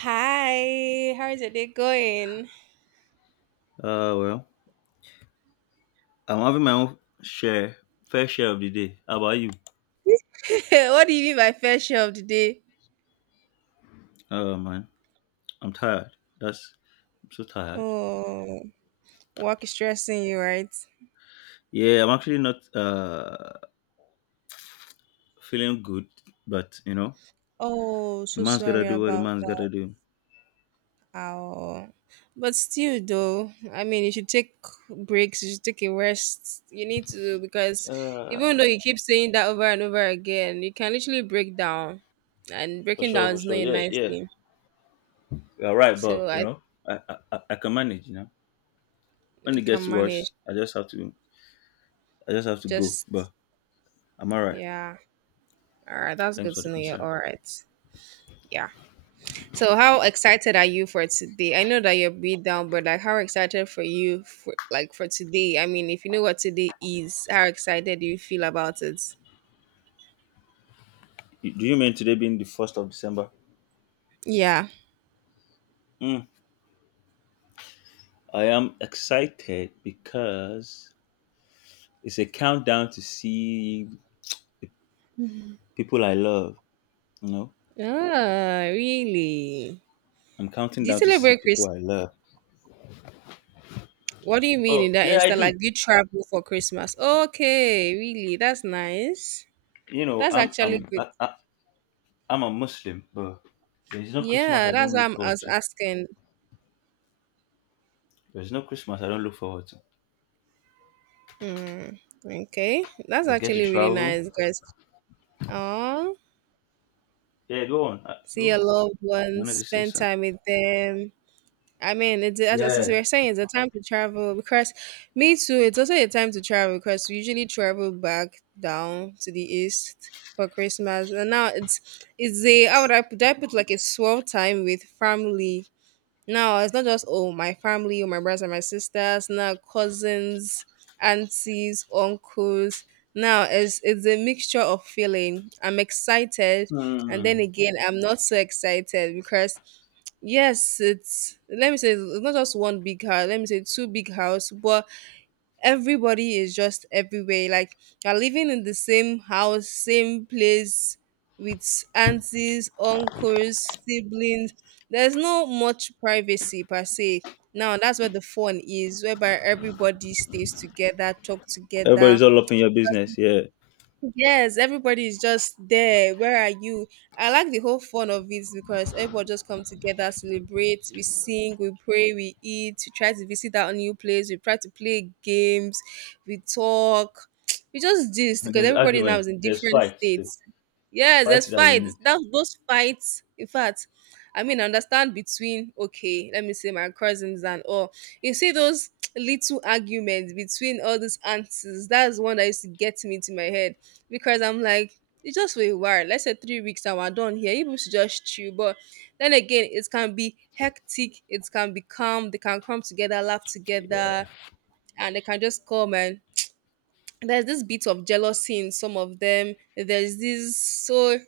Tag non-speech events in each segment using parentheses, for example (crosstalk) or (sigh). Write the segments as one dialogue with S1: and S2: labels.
S1: Hi, how's your day going?
S2: Well, I'm having my own share, fair share of the day. How about you?
S1: (laughs) What do you mean by fair share of the day?
S2: Oh man, I'm tired. That's I'm so tired.
S1: Oh, work is stressing you, right?
S2: Yeah, I'm actually not feeling good, but
S1: Oh,
S2: a
S1: so
S2: man's gotta
S1: sorry
S2: do what a
S1: about
S2: man's gotta
S1: that.
S2: do.
S1: Oh, but still, though, I mean, you should take breaks, you should take a rest. You need to, because even
S2: Uh,
S1: though you keep saying that over and over again, you can literally break down, and
S2: for
S1: breaking
S2: sure,
S1: down
S2: for
S1: is not
S2: sure.
S1: a
S2: Yeah,
S1: nice
S2: yeah.
S1: thing.
S2: You're right,
S1: So
S2: but
S1: I
S2: I can manage. When it
S1: think I can
S2: gets
S1: manage.
S2: worse, I just have to go.
S1: Just,
S2: But I'm alright.
S1: yeah. All right, that's good
S2: Thanks for
S1: to
S2: the
S1: know.
S2: concern.
S1: All right. Yeah. So how excited are you for today? I know that you're beat down, but like how excited for you for like for today? I mean, if you know what today is, how excited do you feel about it?
S2: Do you mean today being the first of December?
S1: Yeah.
S2: Mm, I am excited because it's a countdown to see people I love. You know,
S1: Ah, really?
S2: I'm counting
S1: Do you
S2: down to see
S1: celebrate
S2: people
S1: Christmas?
S2: I love.
S1: What do you mean
S2: Oh
S1: in that
S2: yeah, I
S1: instance?
S2: do.
S1: Like, do you travel for Christmas? Okay, really? That's nice.
S2: You know,
S1: That's
S2: I'm
S1: actually
S2: I'm
S1: good.
S2: I, I, I'm a Muslim, but there's no Christmas
S1: Yeah,
S2: I
S1: that's
S2: don't
S1: what
S2: look
S1: I
S2: forward
S1: was
S2: to.
S1: asking.
S2: There's no Christmas I don't look forward to.
S1: Hmm. Okay, that's
S2: I get to
S1: actually really
S2: travel.
S1: nice, guys. Oh,
S2: Yeah,
S1: see
S2: go
S1: your
S2: on.
S1: loved
S2: You
S1: ones,
S2: wanted to say
S1: spend
S2: something?
S1: time with them. I mean, it's as we
S2: Yeah.
S1: are saying, it's a time to travel because me too. It's also a time to travel because we usually travel back down to the east for Christmas, and now it's a how would I put, do I put like a swell time with family, now it's not just oh my family, or my brothers and my sisters, now cousins, aunties, uncles. Now it's a mixture of feeling. I'm excited and then
S2: Hmm.
S1: again I'm not so excited because yes, it's let me say it's not just one big house, let me say two big house, but everybody is just everywhere. Like you're living in the same house, same place with aunties, uncles, siblings. There's no much privacy per se. Now that's where the fun is, whereby everybody stays together, talk together,
S2: Everybody's all up in your business. Yeah.
S1: yes, everybody is just there. Where are you? I like the whole fun of it because everybody just come together, celebrate, we sing, we pray, we eat, we try to visit that new place, we try to play games, we talk, (tsk) we just this
S2: And
S1: because
S2: there's
S1: everybody now
S2: argument.
S1: is in
S2: There's
S1: different
S2: fights too.
S1: states. Yes, there's
S2: Fights that you
S1: fights.
S2: meet.
S1: That those fights, in fact, I mean, I understand between okay, let me say my cousins and all. You see those (tsk) little arguments between all these aunties. That's one that used to get me into my head because I'm like, it's just for a while. Let's say 3 weeks and we're done here. People should just chill. But then again, it can be hectic. It can be calm. They can come together, laugh together, and they can just come and there's this bit of jealousy in some of them. There's this so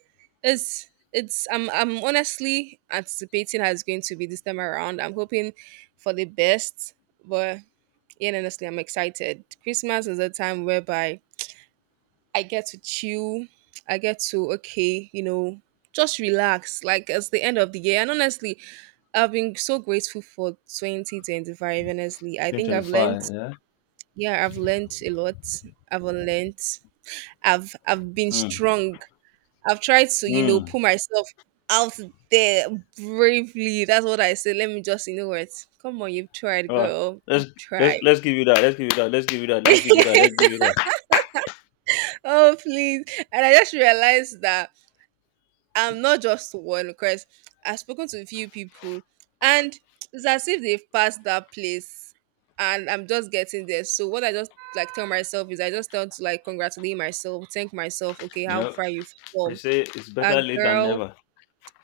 S1: it's I'm honestly anticipating how it's going to be this time around. I'm hoping for the best, but yeah, honestly, I'm excited. Christmas is a time whereby I get to chill. I get to okay, just relax. Like it's the end of the year, and honestly, I've been so grateful for 2025. Honestly, I think I've learned.
S2: 2025. Yeah.
S1: Yeah, I've learned a lot. I've unlearned. I've been
S2: Hmm.
S1: strong. I've tried to
S2: Hmm.
S1: pull myself out there bravely. That's what I said. Let me just you know what. Come on, you've tried,
S2: Well,
S1: girl.
S2: let's
S1: You've tried.
S2: let's give you that. Let's give you that. Let's give you that. Let's
S1: (laughs)
S2: give you that. Let's give you that.
S1: Oh please! And I just realized that I'm not just one because I've spoken to a few people and it's as if they've passed that place and I'm just getting there. So what I just like tell myself is I just tend to like congratulate myself, thank myself, okay,
S2: You
S1: how
S2: know,
S1: far you've
S2: they
S1: come.
S2: say it's
S1: That
S2: better late than
S1: girl.
S2: never.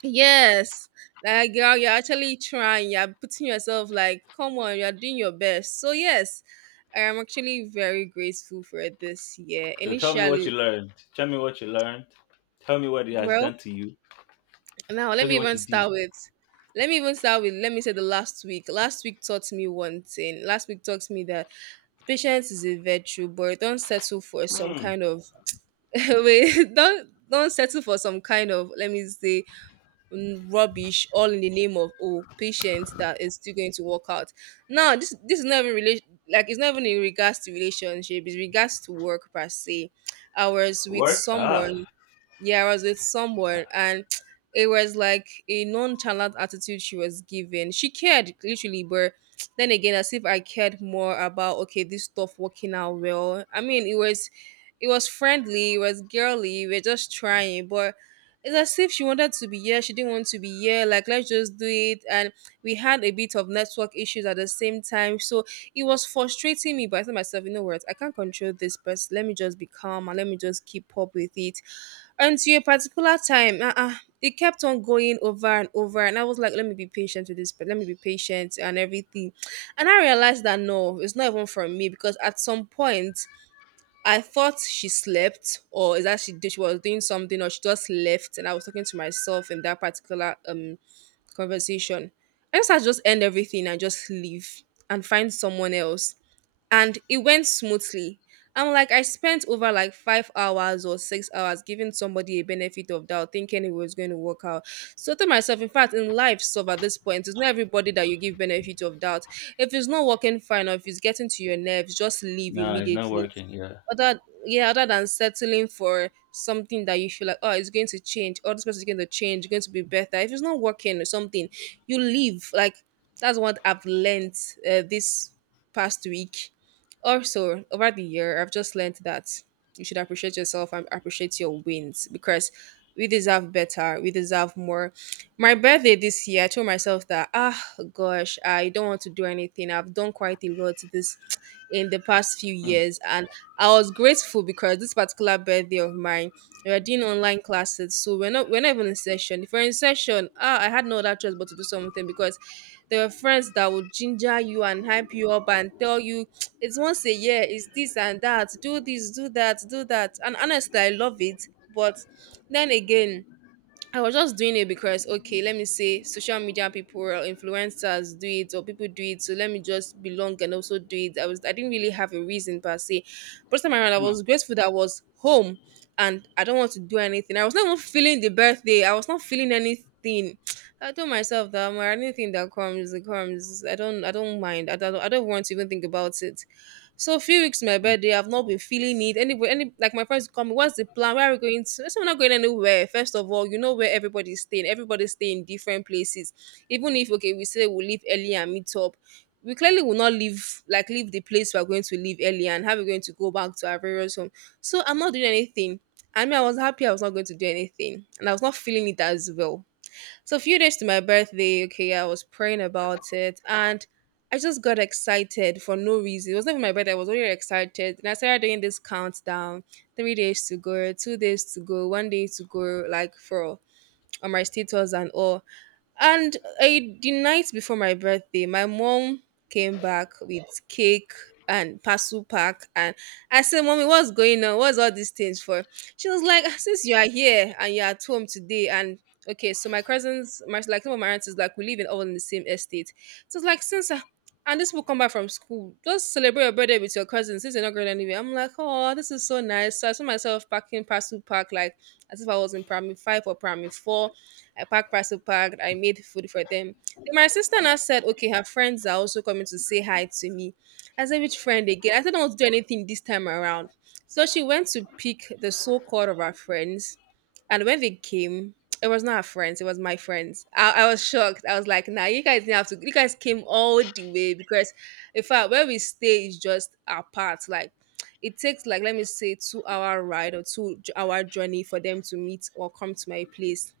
S1: Yes. Like girl, you're actually trying, you're putting yourself like, come on, you're doing your best. So yes, I am actually very grateful for this year.
S2: So tell me what
S1: Initially,
S2: you learned. Tell me what you learned. Tell me what it has
S1: well,
S2: done to you.
S1: now let
S2: Tell
S1: me
S2: me what
S1: even
S2: you did.
S1: start with let me even start with let me say the last week. Last week taught me one thing. Last week taught me that patience is a virtue, but don't settle for some
S2: Hmm.
S1: kind of (laughs) wait, don't settle for some kind of let me say rubbish all in the name of oh patience that is still going to work out. Now this is not even relation, like it's not even in regards to relationship, it's regards to work per se. I was with
S2: Work? Ah.
S1: someone, yeah, I was with someone and (tsk) it was like a nonchalant attitude she was giving. She cared literally, but (tsk) then again, as if I cared more about okay, this stuff working out well. I mean, it was friendly, it was girly, we are just trying, but it's as if she wanted to be here, she didn't want to be here, like let's just do it. And we had a bit of network issues at the same time. So it was frustrating me, but I said myself, you know what, I can't control this, but let me just be calm and let me just keep up with it until a particular time, it kept on going over and over and I was like let me be patient with this, but let me be patient and everything, and I realized that no, it's not even from me because at some point I thought she slept or is that she did, she was doing something or she just left, and I was talking to myself in that particular conversation. I just had to just end everything and just leave and find someone else, and it went smoothly. I'm like, I spent over like 5 hours or 6 hours giving somebody a benefit of doubt, thinking it was going to work out. So I told myself, in fact, in life, so at this point, it's not everybody that you give benefit of doubt. If it's not working fine or if it's getting to your nerves, just leave
S2: No, it's not
S1: immediately.
S2: working. Yeah.
S1: Other Yeah, other than settling for something that you feel like, oh, it's going to change, or this person is going to change, going to be better. If it's not working or something, you leave. Like that's what I've learned this past week. Also, over the year, I've just learned that you should appreciate yourself and appreciate your wins because we deserve better. We deserve more. My birthday this year, I told myself that, ah, gosh, I don't want to do anything. I've done quite a lot this in the past few
S2: Hmm.
S1: years. And I was grateful because this particular birthday of mine, we were doing online classes. So we're not even in session. If we're in session, ah, I had no other choice but to do something because there were friends that would ginger you and hype you up and tell you it's once a year, it's this and that, do this, do that, do that. And honestly, I love it. But then again, I was just doing it because, okay, let me say social media people or influencers do it or people do it. So let me just belong and also do it. I didn't really have a reason per se. First time around, I
S2: Hmm.
S1: was grateful that I was home and I don't want to do anything. I was not even feeling the birthday. I was not feeling anything. (tsk) I told myself that, "Omo, anything that comes, it comes. I don't mind. I don't want to even think about it. So a few weeks to my birthday, I've not been feeling it. Anybody, any like my friends come, what's the plan? Where are we going to? I said, we're not going anywhere. First of all, you know where everybody's staying. Everybody's staying in different places. Even if okay, we say we'll leave early and meet up. We clearly will not leave, like leave the place we're going to, leave early and how we're going to go back to our various home. So I'm not doing anything. I mean, I was happy I was not going to do anything, and I was not feeling it as well. So a few days to my birthday, okay, I was praying about it and I just got excited for no reason. It was not even my birthday, I was already excited. And I started doing this countdown, 3 days to go, 2 days to go, 1 day to go, like for on my status and all. And I, the night before my birthday, my mom came back with cake and parcel pack. And I said, Mommy, what's going on? What's all these things for? She was like, "Ah, since you are here and you're at home today, and okay, so my cousins, my, like some of my aunts, is like, we live in all in the same estate. So it's like, since I, and this will come back from school. Just celebrate your birthday with your cousins since you're not going anywhere. I'm like, oh, this is so nice. So I saw myself packing parcel pack like as if I was in primary five or primary four. I packed parcel packed. I made food for them. Then my sister now said, okay, her friends are also coming to say hi to me. I said, which friend again? I said, I don't want to do anything this time around. So she went to pick the so-called of our friends. And when they came, it was not our friends, it was my friends. I was shocked. I was like, nah, you guys didn't have to, you guys came all the way because in fact where we stay is just apart. Like it takes like let me say 2 hour ride or hour journey for them to meet or come to my place.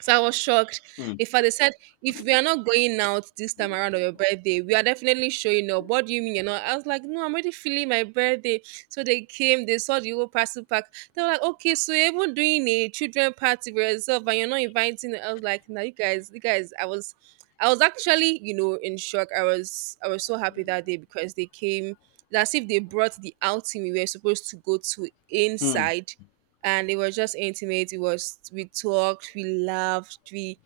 S1: So I was shocked.
S2: Hmm.
S1: In fact, they said, if we are not going out this time around on your birthday, we are definitely showing up. What do you mean you're not? I was like, no, I'm already feeling my birthday. So they came, they saw the whole parcel pack. They were like, okay, so you're even doing a children party for yourself and you're not inviting. I was like, no, you guys, I was actually, you know, in shock. I was so happy that day because they came. It's as if they brought the outing we were supposed to go to
S2: Hmm.
S1: inside, and it was just intimate. It was, we talked, we laughed,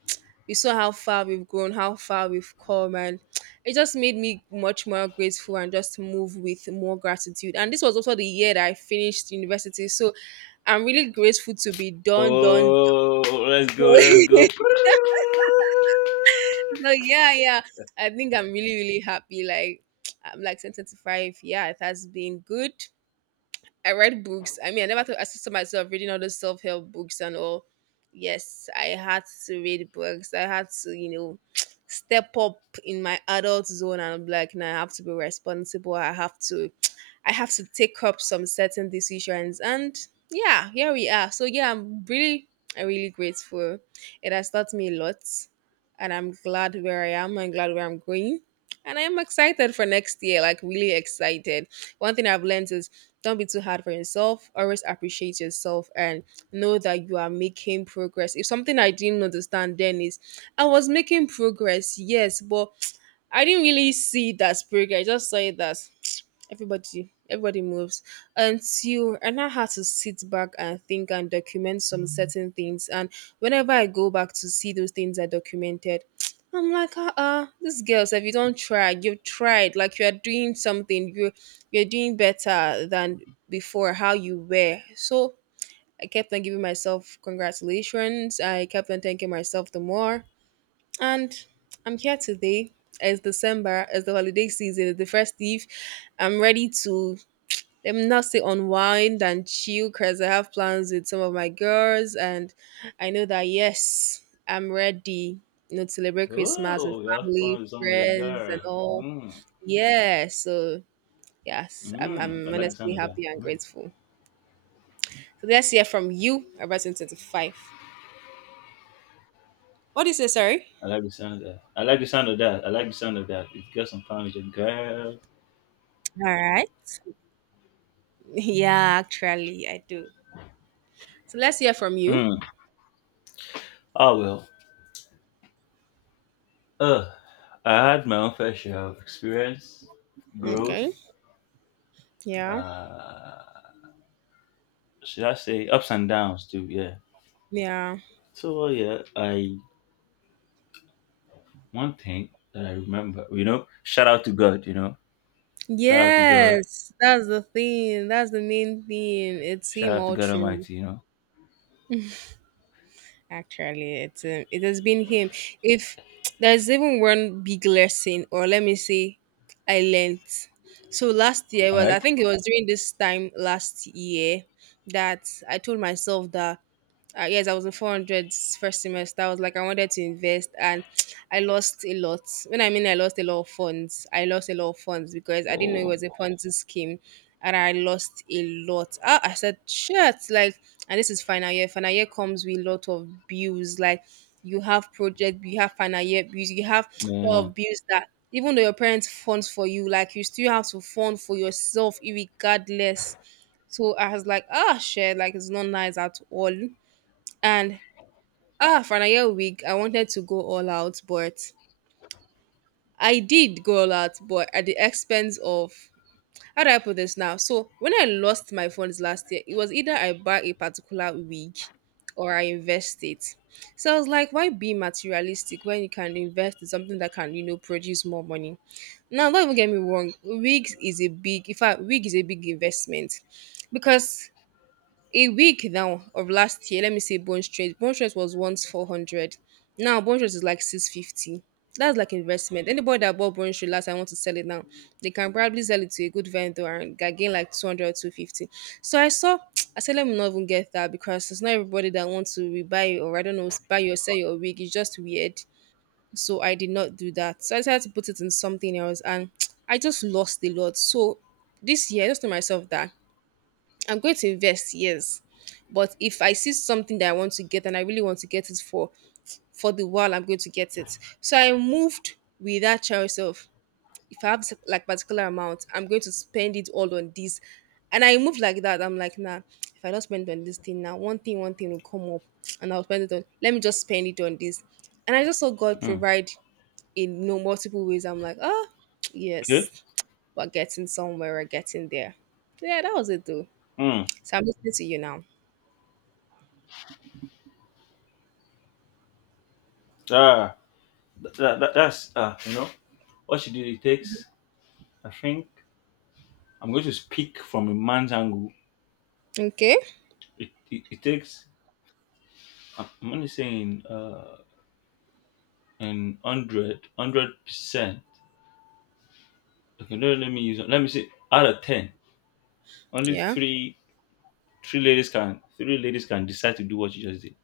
S1: we saw how far we've grown, how far we've come, and (tsk) it just made me much more grateful and just move with more gratitude. And this was also the year that I finished university, so I'm really grateful to be done, done.
S2: Oh, let's
S1: So,
S2: go. Let's go.
S1: (laughs) so yeah, yeah, I think I'm really, really happy. Like (tsk) I'm like 10, 25. Yeah, it has been good. I read books. I mean, I never thought I saw myself reading all those self help books and all. Yes, I had to read books. I had to, you know, (tsk) step up in my adult zone and be like, now I have to be responsible. I have to, (tsk) I have to take up some certain decisions. And yeah, here we are. So yeah, I'm really grateful. It has taught me a lot, and I'm glad where I am. I'm glad where I'm going. And I am excited for next year, like really excited. One thing I've learned is don't be too hard for yourself. Always appreciate yourself and know that you are making progress. If something I didn't understand then is I was making progress, yes, but I didn't really see it as progress. I just saw it as everybody moves until I now had to sit back and think and document some certain things. And whenever I go back to see those things I documented, (tsk) I'm like, these girls, if you don't try, you've tried. Like you are doing something, you're doing better than before how you were. So I kept on giving myself congratulations. I kept on thanking myself the more, and I'm here today. It's December, it's the holiday season, it's the first eve. I'm ready to let not say unwind and chill because I have plans with some of my girls, and I know that yes, I'm ready. You know, to celebrate Christmas with
S2: Oh, you have
S1: family,
S2: fun with some of your
S1: friends, and
S2: girls.
S1: all.
S2: Hmm.
S1: Yeah, so yes,
S2: I
S1: I'm
S2: like the
S1: honestly
S2: sound of that.
S1: happy and
S2: Mm.
S1: grateful. So let's hear from you about 2025. What do you say, sorry?
S2: I like the sound of that. I like the sound of that. I like the sound of that. It got some poundage and girl.
S1: All right. (laughs) Yeah, actually, I do. So let's hear from you.
S2: Hmm. Oh well. Uh, I had my own fair share of experience,
S1: Okay.
S2: growth.
S1: Yeah.
S2: Uh, should I say ups and downs too? Yeah.
S1: Yeah.
S2: So yeah, I one thing that I remember, shout out to God, shout out to God,
S1: Yes, that's the thing. That's the main thing. It's
S2: shout
S1: him
S2: out to
S1: all
S2: God
S1: through.
S2: Almighty.
S1: Actually, it's it has been him. If there's even one big lesson, or let me say, I learned. So last year
S2: All
S1: was, I
S2: right.
S1: think it was during this time last year that I told myself that yes, I was in 400's first semester. I was like, I wanted to invest, and (tsk) I lost a lot. When I mean I lost a lot of funds, I lost a lot of funds because I didn't know it
S2: Oh
S1: was a Ponzi scheme, and I lost a lot. Ah, I said, shit, like, and this is final year. Final year comes with a lot of bills. Like, you have project, you have final year bills, you have (tsk) a lot
S2: man.
S1: of bills that even though your parents funds for you, like, you still have to fund for yourself, regardless. So I was like, ah, shit, like, it's not nice at all. And ah, for another week, I wanted to go all out, but I did go all out, but at the expense of how do I put this now? So when I lost my phones last year, it was either I buy a particular wig or I invest it. So I was like, why be materialistic when you can invest in something that can, you know, produce more money? Now, don't even get me wrong, wigs is a big, in fact, wig is a big investment because a week now of last year, let me say bone straight. Bone straight was once 400. Now bone straight is like 650. That's like investment. Anybody that bought bone straight last, I want to sell it now. They can probably sell it to a good vendor and gain like 200 or 250. So I saw, (tsk) I said, let me not even get that because it's not everybody that wants to rebuy or I don't know, buy or sell your wig. It's just weird. So I did not do that. So I decided to put it in something else and (tsk) I just lost a lot. So this year, I just told myself that I'm going to invest, yes. But if I see something that I want to get and I really want to get it for the while, I'm going to get it. So I moved with that choice of if I have like particular amount, I'm going to spend it all on this. And I moved like that. I'm like, nah, if I don't spend on this thing now, one thing will come up and I'll spend it on, let me just spend it on this. And I just saw God
S2: Hmm.
S1: provide in you multiple ways. I'm like, oh
S2: Good.
S1: yes, we're getting somewhere, we're getting there. So yeah, that was it though.
S2: Hmm.
S1: So I'm listening to you now.
S2: Ah, that's what you do it takes. I think I'm going to speak from a man's angle.
S1: Okay.
S2: It takes, I'm only saying, an hundred hundred percent. Okay, no, let me say, out of 10, only
S1: Yeah.
S2: three ladies can decide to do what you just did.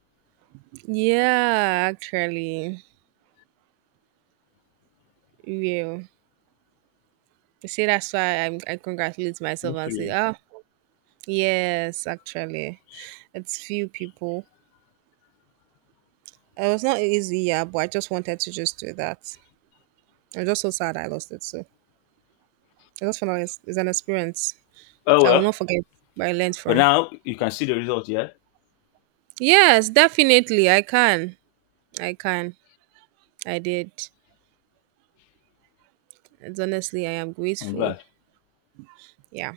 S1: Yeah, actually. Yeah. You see, that's why I'm, I congratulate myself
S2: Just
S1: and say,
S2: three.
S1: ah, yes, actually. It's few people. It was not easy, yeah, but I just wanted to just do that. I'm just so sad I lost it. So I just found like it's an experience
S2: Oh,
S1: that I will
S2: well.
S1: not forget, but I learned
S2: But
S1: from.
S2: now you can see the result, yeah?
S1: Yes, definitely. I can. I can. I did. And honestly, I am
S2: I'm
S1: grateful.
S2: glad.
S1: Yeah.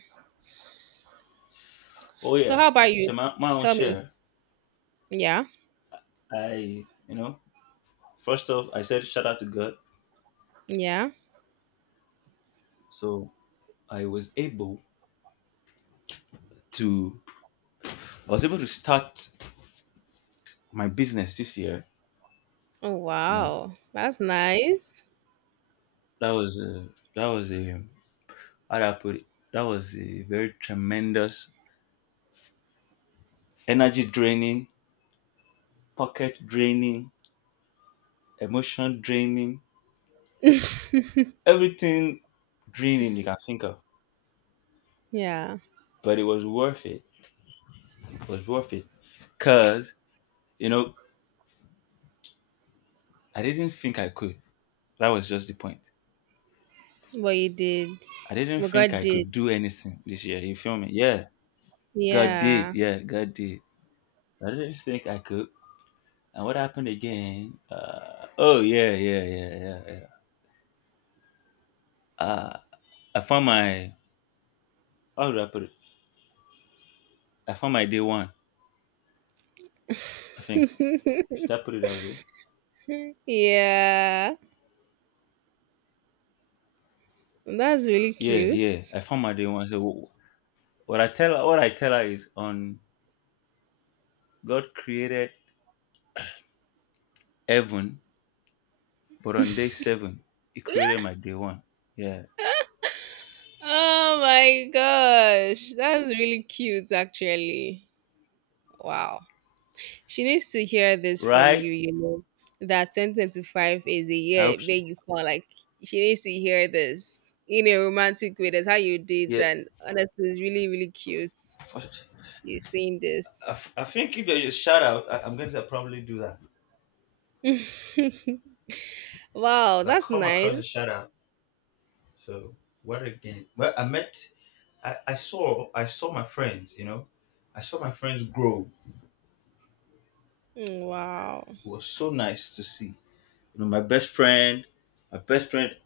S2: Oh,
S1: So
S2: yeah.
S1: how about you?
S2: So my own
S1: Tell me.
S2: share,
S1: Yeah.
S2: I, you know, first off, I said shout out to God.
S1: Yeah.
S2: So I was able to, I was able to start my business this year.
S1: Oh
S2: You know,
S1: wow, that's nice.
S2: that was a, that was a, how do I put it? That was a very tremendous energy draining, pocket draining, emotion draining, everything draining you can think of.
S1: Yeah,
S2: But it was worth it. It was worth it, cause you know I didn't think I could. That was just the point.
S1: what you did,
S2: I didn't
S1: what
S2: think
S1: God
S2: I
S1: did.
S2: could do anything this year. You feel me? Yeah, God did.
S1: Yeah,
S2: Yeah, God did. I didn't think I could. And what happened again? Oh yeah, yeah, yeah, yeah, yeah. Uh, I found my, how do I put it? I found my day one. I think, should I put it that way?
S1: yeah, that's really
S2: Yeah,
S1: cute.
S2: yeah. I found my day one. So what I tell her, is on God created heaven, but on day seven He created my day one. Yeah,
S1: Oh my gosh, that's really cute. Actually, wow. She needs to hear this from
S2: right.
S1: you. You know that 2025 is a
S2: I
S1: year
S2: hope
S1: where
S2: she.
S1: you fall like she needs to hear this in a romantic way. That's how you did,
S2: Yeah.
S1: and honestly, it's really really cute.
S2: First,
S1: You saying this.
S2: I think if there's a shout out, I'm going to probably do that.
S1: Wow,
S2: If I
S1: that's
S2: come across a
S1: nice.
S2: shout out. So where again? Well, I met, I saw my friends. I saw my friends grow.
S1: Mm, wow.
S2: It was so nice to see. You know, my best friend, my best friend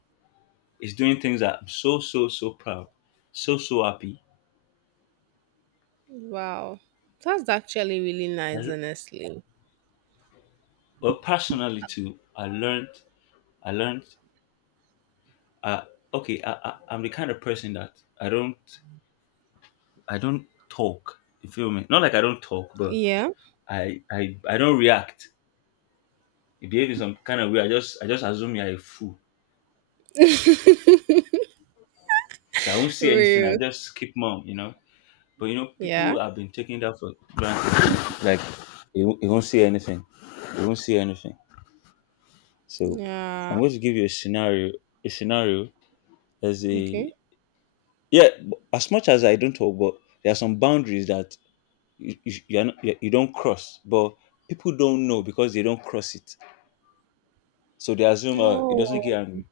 S2: is doing things that I'm so so so proud, so so happy.
S1: Wow. That's actually really
S2: I,
S1: nice,
S2: l-
S1: honestly.
S2: well, personally too, I learned. Uh, okay, I'm the kind of person that I don't I don't talk. You feel me? Not like I don't talk, but
S1: Yeah.
S2: I don't react. You behave in some kind of way. I just assume you're a fool.
S1: (laughs)
S2: So I won't say anything. I
S1: Real.
S2: just keep mum. But
S1: Yeah.
S2: people have been taking that for granted. Like you won't see anything. You won't see anything. So
S1: Yeah.
S2: I'm going to give you a scenario. A scenario as
S1: Okay.
S2: a, yeah. As much as I don't talk, but there are some boundaries that you, are not, you don't cross. But people don't know because they don't cross it. So they assume it doesn't
S1: Oh.
S2: get angry.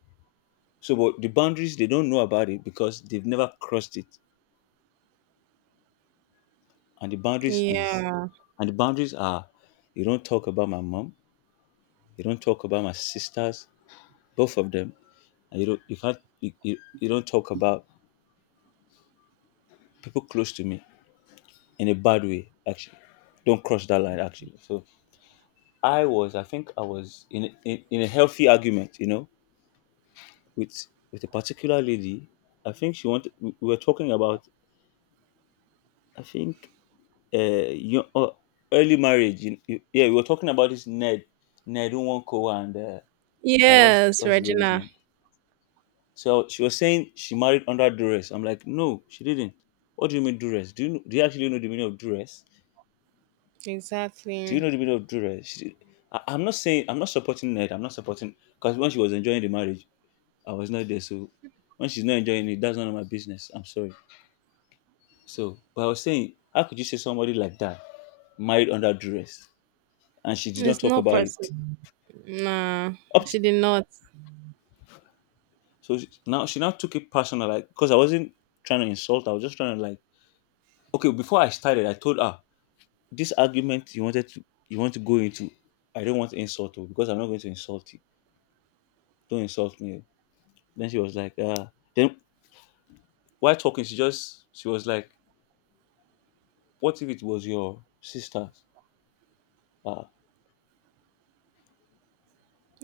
S2: So but the boundaries they don't know about it because they've never crossed it. And the boundaries is
S1: Yeah.
S2: and the boundaries are. You don't talk about my mom. You don't talk about my sisters, both of them. And you can't, you don't talk about people close to me in a bad way, actually. Don't cross that line, actually. So I think I was in a healthy argument, with a particular lady. I think she wanted We were talking about, I think you early marriage, yeah, we were talking about this ned Nwoko and what's
S1: Yes,
S2: the lady's
S1: Regina.
S2: name? So she was saying she married under duress. I'm like, no, she didn't. What do you mean duress? Do you actually know the meaning of duress? Do you
S1: Exactly.
S2: know the meaning of duress? I'm not saying I'm not supporting it. I'm not supporting because when she was enjoying the marriage, I was not there. So when she's not enjoying it, that's none of my business. I'm sorry. So, but I was saying, how could you say somebody like that married under duress and she did not
S1: It's
S2: talk
S1: not
S2: about it?
S1: person. Nah,
S2: Up
S1: she
S2: t-
S1: did not.
S2: so she, Now she now took it personal, like because I wasn't trying to insult. I was just trying to, like, okay, before I started, I told her this argument you want to go into. I don't want to insult you because I'm not going to insult you. Don't insult me. Oh. Then she was like, ah. Then while talking, she was like, what if it was your sister? Ah,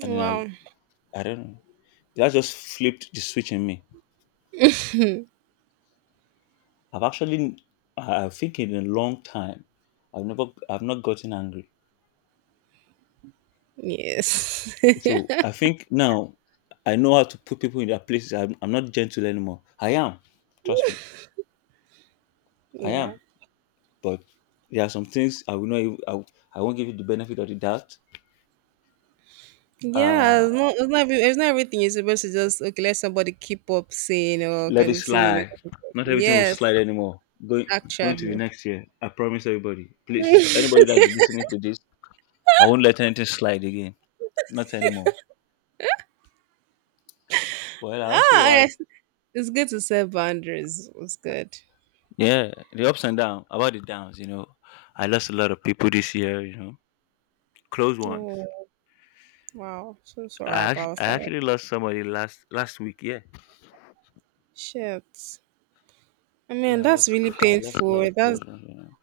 S2: and then
S1: Wow.
S2: I don't know. That just flipped the switch in me. I've actually I think in a long time, I've not gotten angry.
S1: Yes.
S2: So I
S1: (laughs)
S2: think now I know how to put people in their places. I'm not gentle anymore. I am. Trust me. I
S1: Yeah.
S2: am. But there are some things I will not. Even, I won't give you the benefit of the doubt.
S1: Yeah,
S2: Uh,
S1: it's not every- it's not everything you're supposed to just okay, let somebody keep up saying or
S2: Let it
S1: continue.
S2: slide. Not everything will
S1: Yes,
S2: slide anymore. Going to the
S1: actually.
S2: next year. I promise everybody. Please,
S1: (laughs)
S2: anybody that's listening to this, I won't let anything slide again. Not anymore. Well, I
S1: Ah,
S2: also had,
S1: yes. It's good to set boundaries. It's good.
S2: yeah, the ups and downs. About the downs, I lost a lot of people this year. Close ones.
S1: Oh, wow. So sorry about
S2: I
S1: that.
S2: actually lost somebody last week. Yeah.
S1: Shit. I mean,
S2: Yeah,
S1: that's really
S2: I lost a lot
S1: painful.
S2: of close ones.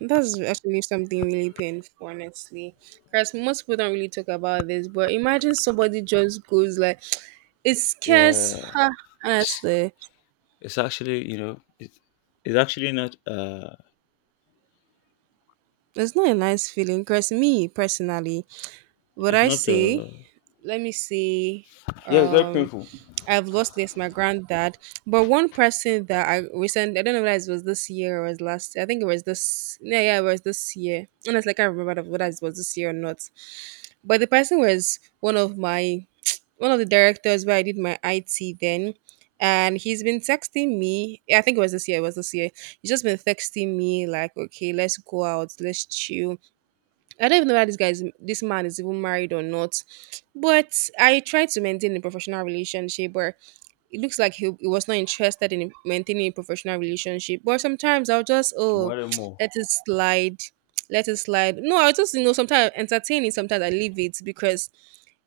S1: That's actually something really painful, honestly. Because most people don't really talk about this, but imagine somebody just goes like, (sniffs) (tsk) it scares
S2: Yeah.
S1: her.
S2: S-
S1: Honestly,
S2: It's actually, it's actually not,
S1: it's not a nice feeling. Because me personally, what
S2: it's
S1: I
S2: not,
S1: say, let me see.
S2: yeah, it's very
S1: um,
S2: painful.
S1: I've lost this, my granddad. But one person that I recently, I don't know whether it was this year or it was last year. I think it was this, yeah, yeah, it was this year. Honestly, I can't remember whether it was this year or not. But the person was one of my, (tsk) one of the directors where I did my IT then. And he's been texting me. Yeah, I think it was this year. It was this year. He's just been texting me like, okay, let's go out, let's chill. I don't even know whether this man is even married or not, but I try to maintain a professional relationship. But it looks like he was not interested in maintaining a professional relationship. But sometimes I'll just,
S2: You
S1: oh,
S2: want it
S1: (tsk)
S2: more.
S1: let it slide, (tsk) let it slide. No, I just, you know, sometimes entertaining, sometimes I leave it because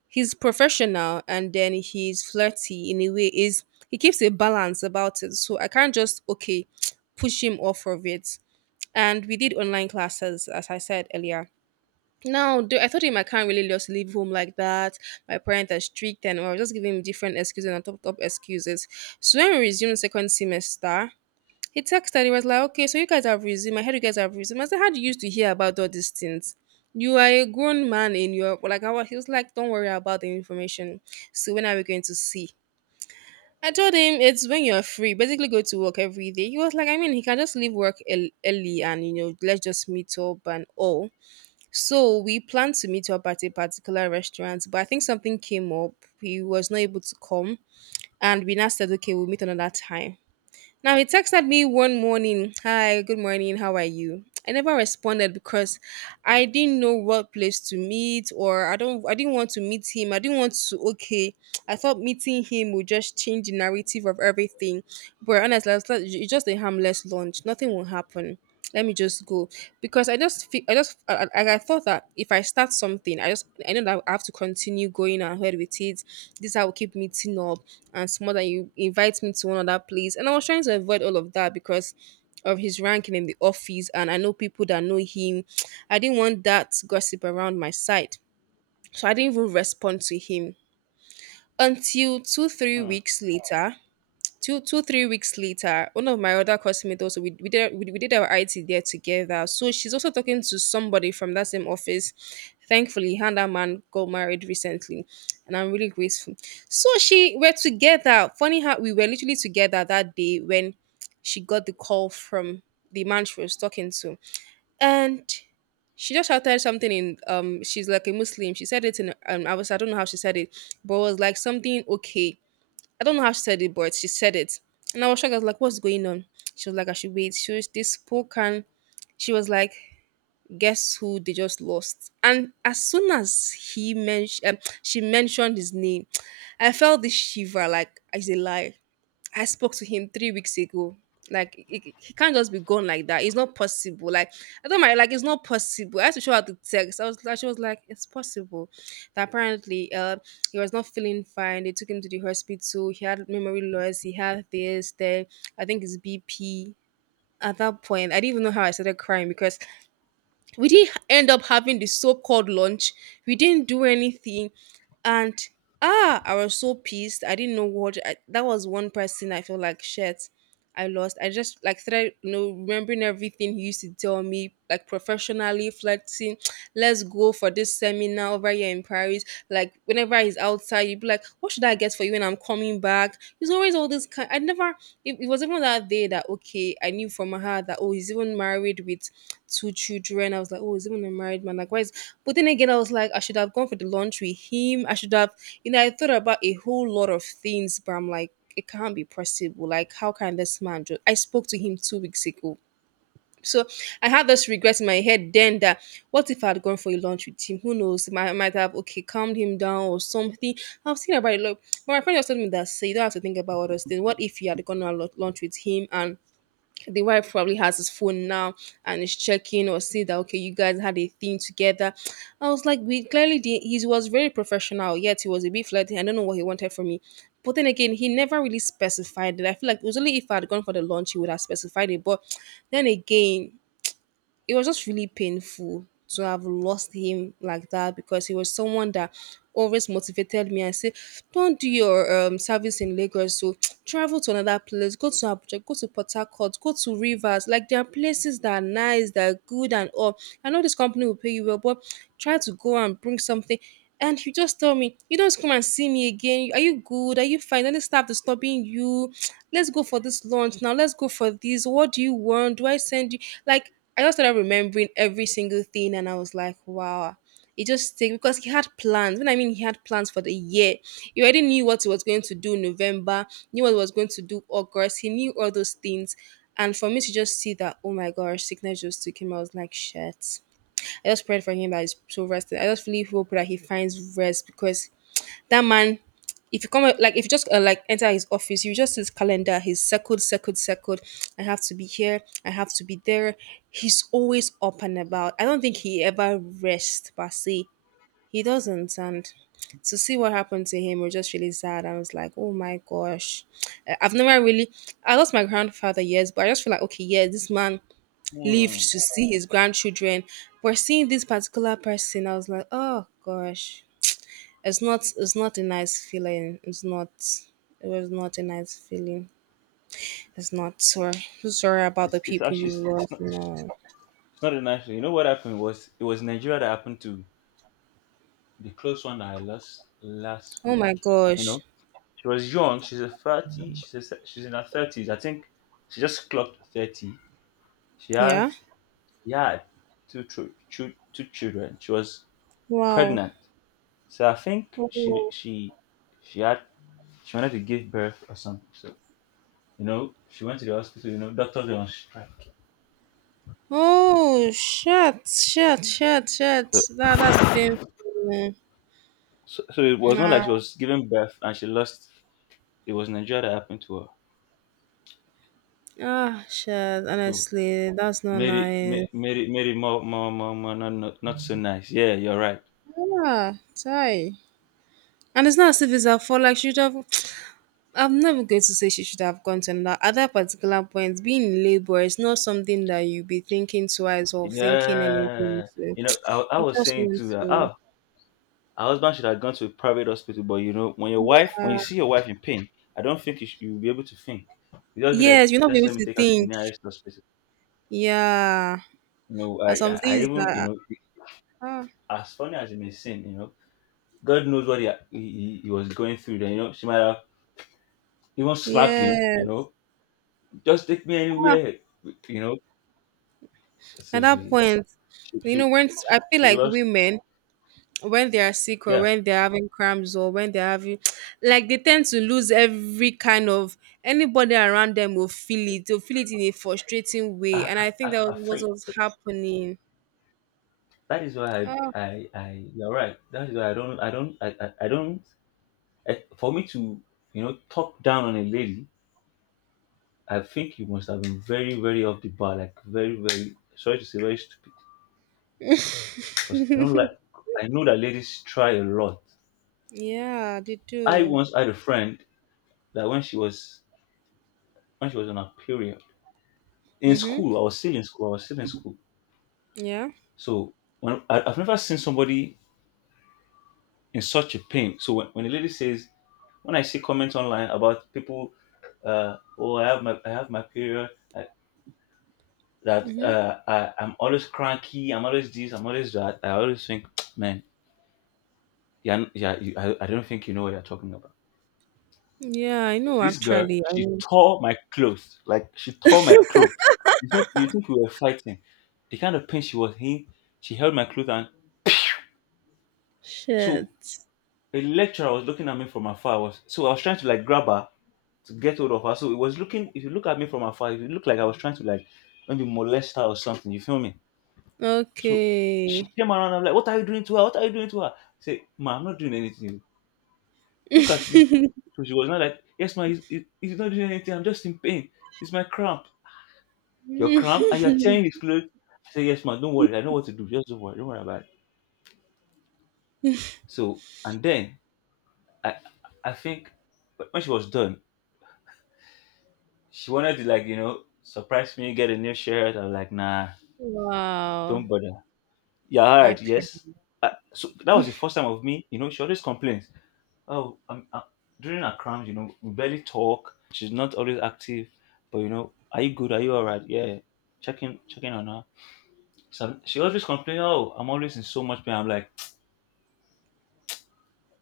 S1: he's professional and then he's flirty in a way. Is He keeps a balance about it, so I can't just okay (tsk) push him off of it. And we did online classes, as I said earlier now, though, I told him I can't really just leave home like that. My parents are strict, and I was just giving him different excuses and top excuses. So when we resumed second semester, he texted. He was like, "Okay, so you guys have resumed. I heard you guys have resumed." I said, "How do you used to hear about all these things? You are a grown man in your" Like I was, he was like, "Don't worry about the information. So when are we going to see?" I told him it's when you're free. Basically, go to work every day. He was like, "I mean, he can just leave work early and you know, let's just meet up and all." So we planned to meet up at a particular restaurant, but I think something came up. He was not able to come, and we now said, okay, we'll meet another time. Now he texted me one morning, hi, good morning, how are you? I never responded because I didn't know what place to meet or I didn't want to meet him. I didn't want to okay. I thought meeting him would just change the narrative of everything. But honestly, I was like, it's just a harmless lunch. Nothing will happen. Let me just go because I just I thought that if I start something, I just I know that I have to continue going ahead with it. This I will keep meeting up and some other you invite me to one other place and I was trying to avoid all of that because of his ranking in the office, and I know people that know him. (tsk) I didn't want that gossip around my side, so I didn't even respond to him until two three
S2: Hmm.
S1: weeks later. Two three weeks later, one of my other customers, also we did our IT there together, so she's also talking to somebody from that same office. Thankfully her and that man got married recently, and I'm really grateful. So she we're together. Funny how we were literally together that day when she got the call from the man she was talking to. And she just shouted something in she's like a Muslim, she said it in I was I don't know how she said it, but it was like something okay. I don't know how she said it, but she said it. And I was shocked. I was like, what's going on? She was like, I should wait. She was this poor can. She was like, guess who they just lost? And as soon as he mentioned, she mentioned his name, I felt this shiver. Like it's a lie. I spoke to him 3 weeks ago. Like he can't just be gone like that. It's not possible. Like I don't mind. Like it's not possible. I had to show her the text. I was like, she was like, it's possible. That apparently, he was not feeling fine. They took him to the hospital. He had memory loss. He had this. Then I think it's BP. At that point, I didn't even know how I started crying because we didn't end up having the so-called lunch, we didn't do anything. And ah, I was so pissed, I didn't know what that was one person. I feel like shit I lost. I just like started, you know, remembering everything he used to tell me, like professionally flirting. (tsk) Let's go for this seminar over here in Paris. Like whenever he's outside, you'd be like, "What should I get for you when I'm coming back?" He's always all this kind. I never. It was even that day that okay, I knew from my heart that oh, he's even married with two children. I was like, oh, he's even a married man. Like, why is? But then again, I was like, I should have gone for the lunch with him. I should have, you know, I thought about a whole lot of things, but I'm like it can't be possible. Like, how can this man do? I spoke to him 2 weeks ago. So I had this regret in my head then that what if I had gone for a lunch with him? Who knows? I might have okay calmed him down or something. I've seen about it. Look, but my friend was telling me that say you don't have to think about all those things. What if you had gone on a lunch with him and the wife probably has his phone now and is checking or see that okay you guys had a thing together. I was like, we clearly did. He was very professional yet he was a bit flirty. I don't know what he wanted from me, but then again he never really specified it. I feel like it was only if I had gone for the lunch he would have specified it, but then again it was just really painful to have lost him like that, because he was someone that always motivated me and said, don't do your service in Lagos, so (tsk) travel to another place, go to Abuja, go to Port Harcourt, go to Rivers. Like, there are places that are nice, that are good, and all. I know this company will pay you well, but try to go and bring something. And he just told me, you don't come and see me again. Are you good? Are you fine? Don't stop disturbing you. (tsk) Let's go for this lunch now. Let's go for this. What do you want? Do I send you? Like, I just started remembering every single thing, and I was like, wow. It just take because he had plans. When I mean he had plans for the year, he already knew what he was going to do in November, knew what he was going to do August. He knew all those things, and for me to just see that, oh my gosh, sickness just took him. I was like, shit. I just prayed for him that he's so rested. I just really hope that he finds rest because that man, if you come like if you just like enter his office, you just see his calendar, his circled, circled, circled. I have to be here. I have to be there. He's always up and about. I don't think he ever rests per se. He doesn't, and to see what happened to him was just really sad. I was like, oh my gosh, I've never really. I lost my grandfather years, but I just feel like okay, yeah, this man
S2: Hmm.
S1: lived to see his grandchildren. But seeing this particular person, I was like, oh gosh, it's not a nice feeling, it's not, it was not a nice feeling, it's not, sorry. So sorry about the
S2: It's
S1: people you
S2: actually,
S1: lost.
S2: it's
S1: No,
S2: not a nice thing. You know what happened was, it was Nigeria that happened to the close one that I lost last
S1: oh
S2: week.
S1: my
S2: You
S1: gosh.
S2: know, she was young. She's a 30, she's in her 30s. I think she just clocked 30. She
S1: Yeah.
S2: has, she had two children. She was
S1: Wow.
S2: pregnant. So I think
S1: Oh,
S2: she had she wanted to give birth or something. So, she went to the hospital. Doctors were on strike.
S1: oh shit shit shit shit,
S2: So,
S1: that's painful.
S2: it was not
S1: Nah.
S2: like she was giving birth and she lost. It was Nigeria that happened to her.
S1: Ah shit,
S2: So
S1: honestly that's not
S2: made it, ma-
S1: nice.
S2: made it more not so nice. Yeah, you're right.
S1: Yeah, tie. And it's not as if it's her fault. Like she should have I'm never going to say she should have gone to another. At that particular point, being in labor is not something that you be thinking twice or thinking anything.
S2: Yeah.
S1: So
S2: I
S1: you
S2: was
S1: just
S2: saying
S1: want
S2: to her,
S1: to.
S2: oh, her husband should have gone to a private hospital, but when you see your wife in pain, I don't think you'll be able to think. You just be like,
S1: Yes, you'll not be
S2: just
S1: able
S2: let me
S1: to
S2: take her to the
S1: think.
S2: nearest hospital.
S1: Yeah.
S2: I,
S1: And some
S2: I, I
S1: things
S2: even,
S1: that. Ah,
S2: as funny as it may seem, God knows what he was going through then, she might have even slapped him,
S1: yes.
S2: just take me
S1: Ah,
S2: anywhere, you know.
S1: at
S2: So
S1: that point,
S2: she,
S1: you know,
S2: she,
S1: when I feel
S2: she
S1: like
S2: lost,
S1: women, when they are sick or
S2: yeah.
S1: when they're having cramps or when they're having (tsk) like they tend to lose every kind of, anybody around them will feel it, they'll feel it in a frustrating way,
S2: I,
S1: and
S2: I,
S1: I think
S2: I
S1: that
S2: I
S1: was
S2: think
S1: what was happening.
S2: that is why
S1: Ah.
S2: you're right. That is why I don't, I, for me to, talk down on a lady, I think you must have been very, very off the bar, like very, very, sorry to say, very stupid. Because I don't like,
S1: (laughs)
S2: I know that ladies try a lot.
S1: Yeah they
S2: I
S1: do.
S2: once had a friend that when she was on her period in
S1: Mm-hmm.
S2: school. I was still in school. I was still in school.
S1: Yeah.
S2: So I've never seen somebody in such a pain. So when when I see comments online about people, oh, I have my period, I,
S1: Mm-hmm.
S2: I'm always cranky, I'm always this, I'm always that. I always think, (tsk) man, yeah, yeah, I don't think you know what you're talking about.
S1: Yeah, I know,
S2: This girl,
S1: actually I
S2: she
S1: know.
S2: tore my clothes. Like she tore my clothes. You think we were fighting? The kind of pain she was in, she held my clothes, and so
S1: Shit.
S2: a lecturer was looking at me from afar. I was trying to like grab her to get hold of her. So it was looking if you look at me from afar, it looked like I was trying to like maybe molest her or something. You feel me? So she
S1: Okay.
S2: came around. I'm like, what are you doing to her? What are you doing to her? I said, ma, I'm not doing anything. Look at this.
S1: (laughs)
S2: So she was not like, yes, ma, he's not doing anything. I'm just in pain. It's my cramp. You're cramped and you're tearing his clothes. I said, yes, man, don't worry. I know what to do. Just don't worry. Don't worry about it. So, and then I, I think when she was done, she wanted to, like, surprise me, get a new shirt. I was like, nah,
S1: Wow.
S2: don't bother. Yeah, all right, yes.
S1: Actually.
S2: So that was the first time of me, she always complains. Oh, I'm, I during her cramps, we barely talk. She's not always active, but, are you good? Are you all right? Yeah. Checking on her. So she always complains, oh, I'm always in so much pain. I'm like,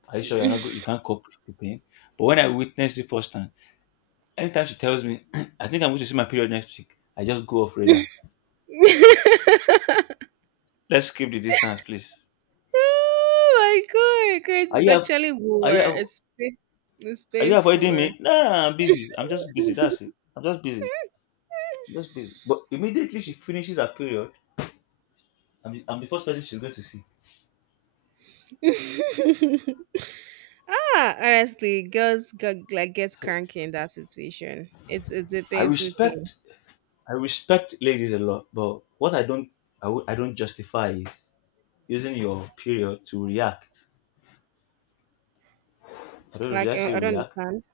S2: are you sure you're not go- you can't cope with the pain? But when I witnessed it first time, anytime she tells me, (clears throat) I think I'm going to see my period next week, I just go off radar.
S1: (laughs)
S2: Let's keep the distance, please.
S1: Oh my god, Chris,
S2: Are
S1: it's
S2: you av-
S1: actually
S2: are
S1: war.
S2: you av-
S1: It's pain- it's
S2: are you avoiding
S1: painful.
S2: me? Nah, I'm busy. I'm just busy. That's it. I'm just busy. I'm just busy. But immediately she finishes her period, I'm the first person she's going to see.
S1: (laughs) Ah, honestly, girls got like gets
S2: So
S1: cranky in that situation. It's a
S2: I
S1: painful thing.
S2: respect I respect ladies a lot, but what I don't justify is using your period to react. I don't know, should
S1: Like
S2: I say
S1: I don't
S2: react?
S1: understand.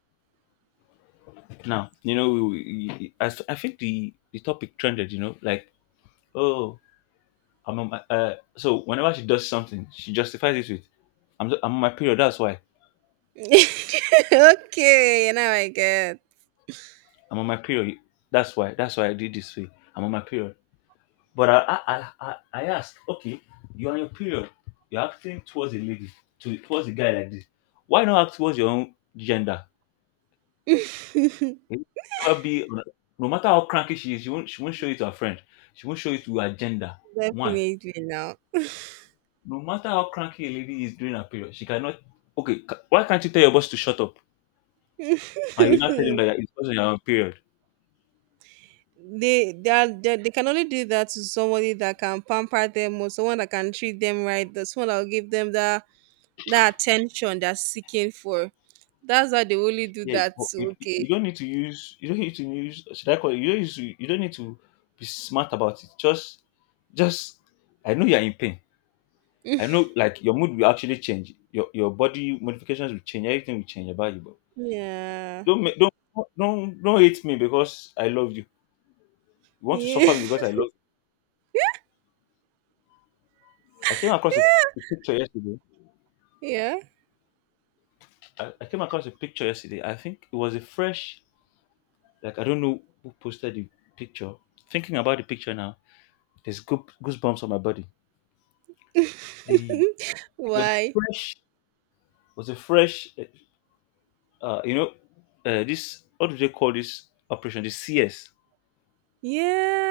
S2: Now, I think the topic trended, like, oh, so whenever she does something, she justifies it with, I'm on my period, that's why.
S1: (laughs) Okay, now I get.
S2: I'm on my period, that's why. That's why I did this way. I'm on my period. But I ask, okay, you're on your period. You're acting towards a lady, towards a guy like this. Why not act towards your own gender?
S1: (laughs)
S2: It will never be. No matter how cranky she is, she won't show it to her friend. She won't show it to her gender. One
S1: Definitely now.
S2: No matter how cranky a lady is during her period, she cannot. Okay, why can't you tell your boss to shut up? And you not tell him
S1: (laughs)
S2: that it's because you're on period.
S1: They, are, they can only do that to somebody that can pamper them or someone that can treat them right. That's someone that will give them that, that attention they're seeking for. That's why they only do
S2: Yeah,
S1: that
S2: but
S1: to
S2: you
S1: okay.
S2: don't need to use. You don't need to use. Should I call it? You don't use. You don't need to be smart about it. Just. I know you're in pain. I know, like your mood will actually change. Your body modifications will change. Everything will change about you. But
S1: Yeah.
S2: don't ma- don't hate me because I love you. You want to
S1: Yeah.
S2: suffer me because I love you. I came across a picture yesterday.
S1: (laughs) Yeah.
S2: I came across a picture yesterday. I think it was a fresh, like I don't know who posted the picture. Thinking about the picture now, there's goosebumps on my body. The It was a
S1: Why?
S2: fresh, was a fresh, uh, you know, this, what do they call this operation? The CS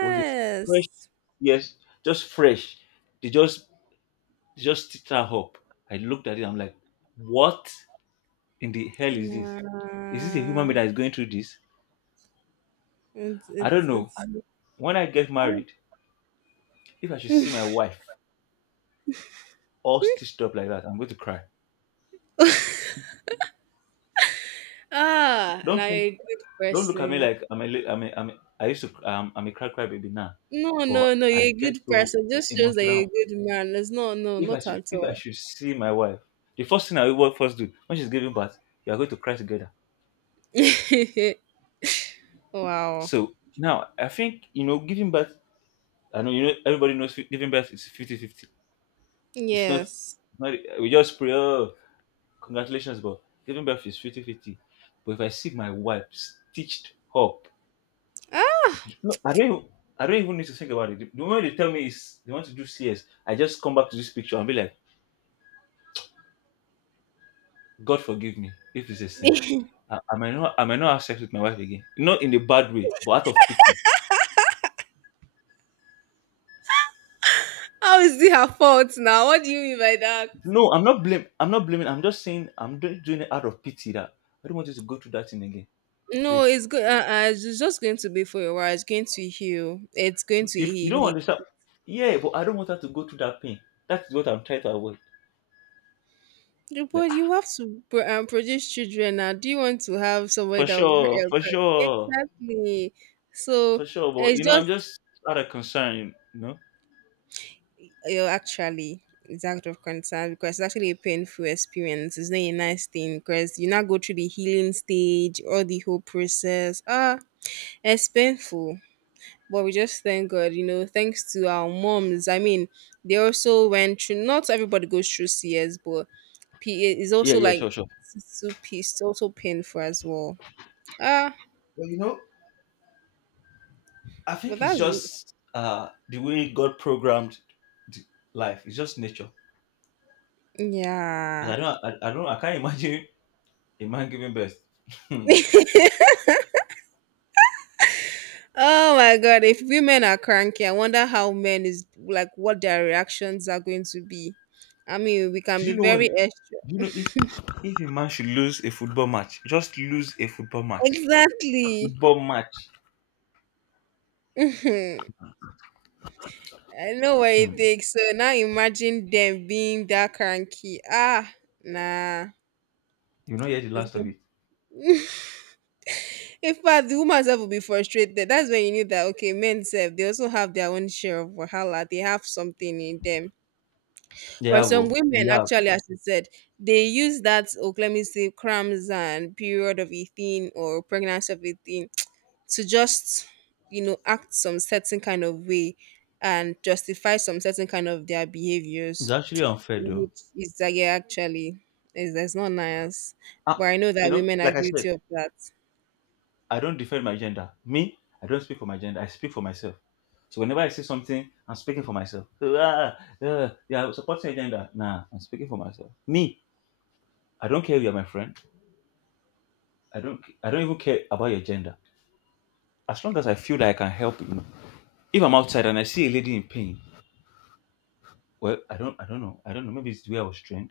S2: was a fresh, yes, just fresh. They just they just stitched her up. I looked at it. I'm like, what in the hell is this? Is this a human
S1: Nah.
S2: being that is going through this? I don't
S1: It's
S2: know. When I get
S1: hard.
S2: married, if I should see my wife all stitched up like that, I'm going to cry.
S1: Ah
S2: Don't
S1: now you're
S2: think,
S1: a good
S2: don't look at me
S1: person.
S2: like I'm a, li- I'm a, I'm a I'm a cry baby now,
S1: No, no,
S2: but
S1: no,
S2: I
S1: you're a
S2: get
S1: good
S2: so
S1: person. Just shows that you're a
S2: emotional.
S1: good man. It's no no,
S2: If I
S1: not
S2: should,
S1: at
S2: if I
S1: all.
S2: should see my wife, the first thing I will first do when she's giving birth, we are going to cry together.
S1: (laughs) Wow.
S2: So now I think you know, giving birth. I know you know everybody knows giving birth is fifty fifty. It's not, it's
S1: Yes.
S2: not. We just pray. Oh, congratulations, but giving birth is fifty fifty. But if I see my wife stitched up.
S1: Ah,
S2: No, I don't. I don't even need to think about it. The moment they tell me is they want to do CS, I just come back to this picture and be like, God forgive me if this is sin. I might not. I might not have sex with my wife again. Not in a bad way, but out of pity.
S1: how is it her fault now? What do you mean by that?
S2: No, I'm not blame. I'm not blaming. I'm just saying I'm doing it out of pity that I don't want you to go through that thing again.
S1: No,
S2: Please,
S1: it's good. It's just going to be for a while. It's going to heal. It's going to
S2: if you
S1: heal.
S2: don't
S1: heal.
S2: understand. Yeah, but I don't want her to go through that pain. That's what I'm trying to avoid.
S1: Yeah,
S2: Like,
S1: but you have to produce children now. Do you want to have somebody
S2: for
S1: that will
S2: sure, for sure,
S1: exactly? So
S2: for sure. But,
S1: it's
S2: I'm
S1: just
S2: just out of concern. You know.
S1: actually it's act of concern because it's actually a painful experience. It's not a nice thing because you now go through the healing stage or the whole process. Ah, it's painful. But we just thank God, thanks to our moms. I mean, they also went through, not everybody goes through CS, but PA is
S2: Yeah,
S1: also
S2: yeah,
S1: like,
S2: sure, sure.
S1: it's also painful as well. Ah,
S2: But, I
S1: but
S2: think it's
S1: that's,
S2: just the way God programmed the life. It's just nature. Because
S1: yeah.
S2: I can't imagine a man giving birth. Hmm.
S1: Oh my God, if women are cranky, I wonder how men is, like, what their reactions are going to be. I mean, we can
S2: Do
S1: be
S2: you know what?
S1: very extra.
S2: Do you know if a man should lose a football match, just lose a football match.
S1: Exactly.
S2: Football match.
S1: (laughs) I know what it
S2: Hmm.
S1: takes. So now imagine them being that cranky. Ah, nah.
S2: You know, hear the
S1: It's
S2: last of
S1: good.
S2: it.
S1: In fact, the woman herself will be frustrated. That's when you knew that okay, men self they also have their own share of wahala. They have something in them.
S2: Yeah,
S1: But some
S2: well, we
S1: women
S2: have.
S1: actually, as you said, they use that oh let me say cramps and period of eating or pregnancy of eating to just act some certain kind of way and justify some certain kind of their
S2: It's
S1: behaviors,
S2: actually unfair though.
S1: which is like yeah, actually is that's not nice. But
S2: Ah,
S1: I know
S2: you
S1: that
S2: know,
S1: women are
S2: like I said.
S1: guilty of that.
S2: I don't defend my gender. Me, I don't speak for my gender. I speak for myself. So whenever I say something, I'm speaking for myself. So, yeah, yeah, supporting your gender. Nah, I'm speaking for myself. Me, I don't care if you're my friend. I don't. I don't even care about your gender. As long as I feel that I can help you. If I'm outside and I see a lady in pain, well, I don't. I don't know. I don't know. Maybe it's the way I was trained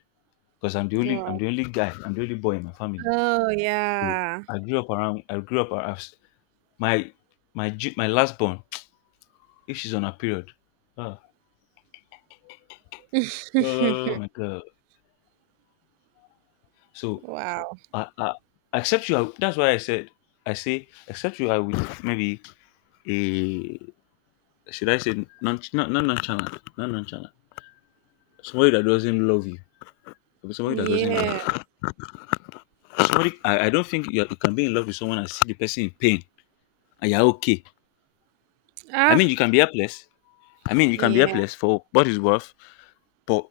S2: because I'm the only.
S1: Yeah.
S2: I'm the only guy. I'm the only boy in my family.
S1: Oh
S2: So
S1: yeah.
S2: I grew up around. I grew up around my my last born. If she's on her period. Ah. Oh my God. So
S1: Wow.
S2: I except you are, that's why I said I say except you are with maybe a, should I say, non not non nonchalant not nonchalant, somebody that doesn't love you, somebody that doesn't
S1: Yeah.
S2: like you. Somebody, I don't think you can be in love with someone and see the person in pain and you're okay. I
S1: Ah.
S2: mean you can be helpless. I mean you can be
S1: Yeah.
S2: helpless for what is worth. But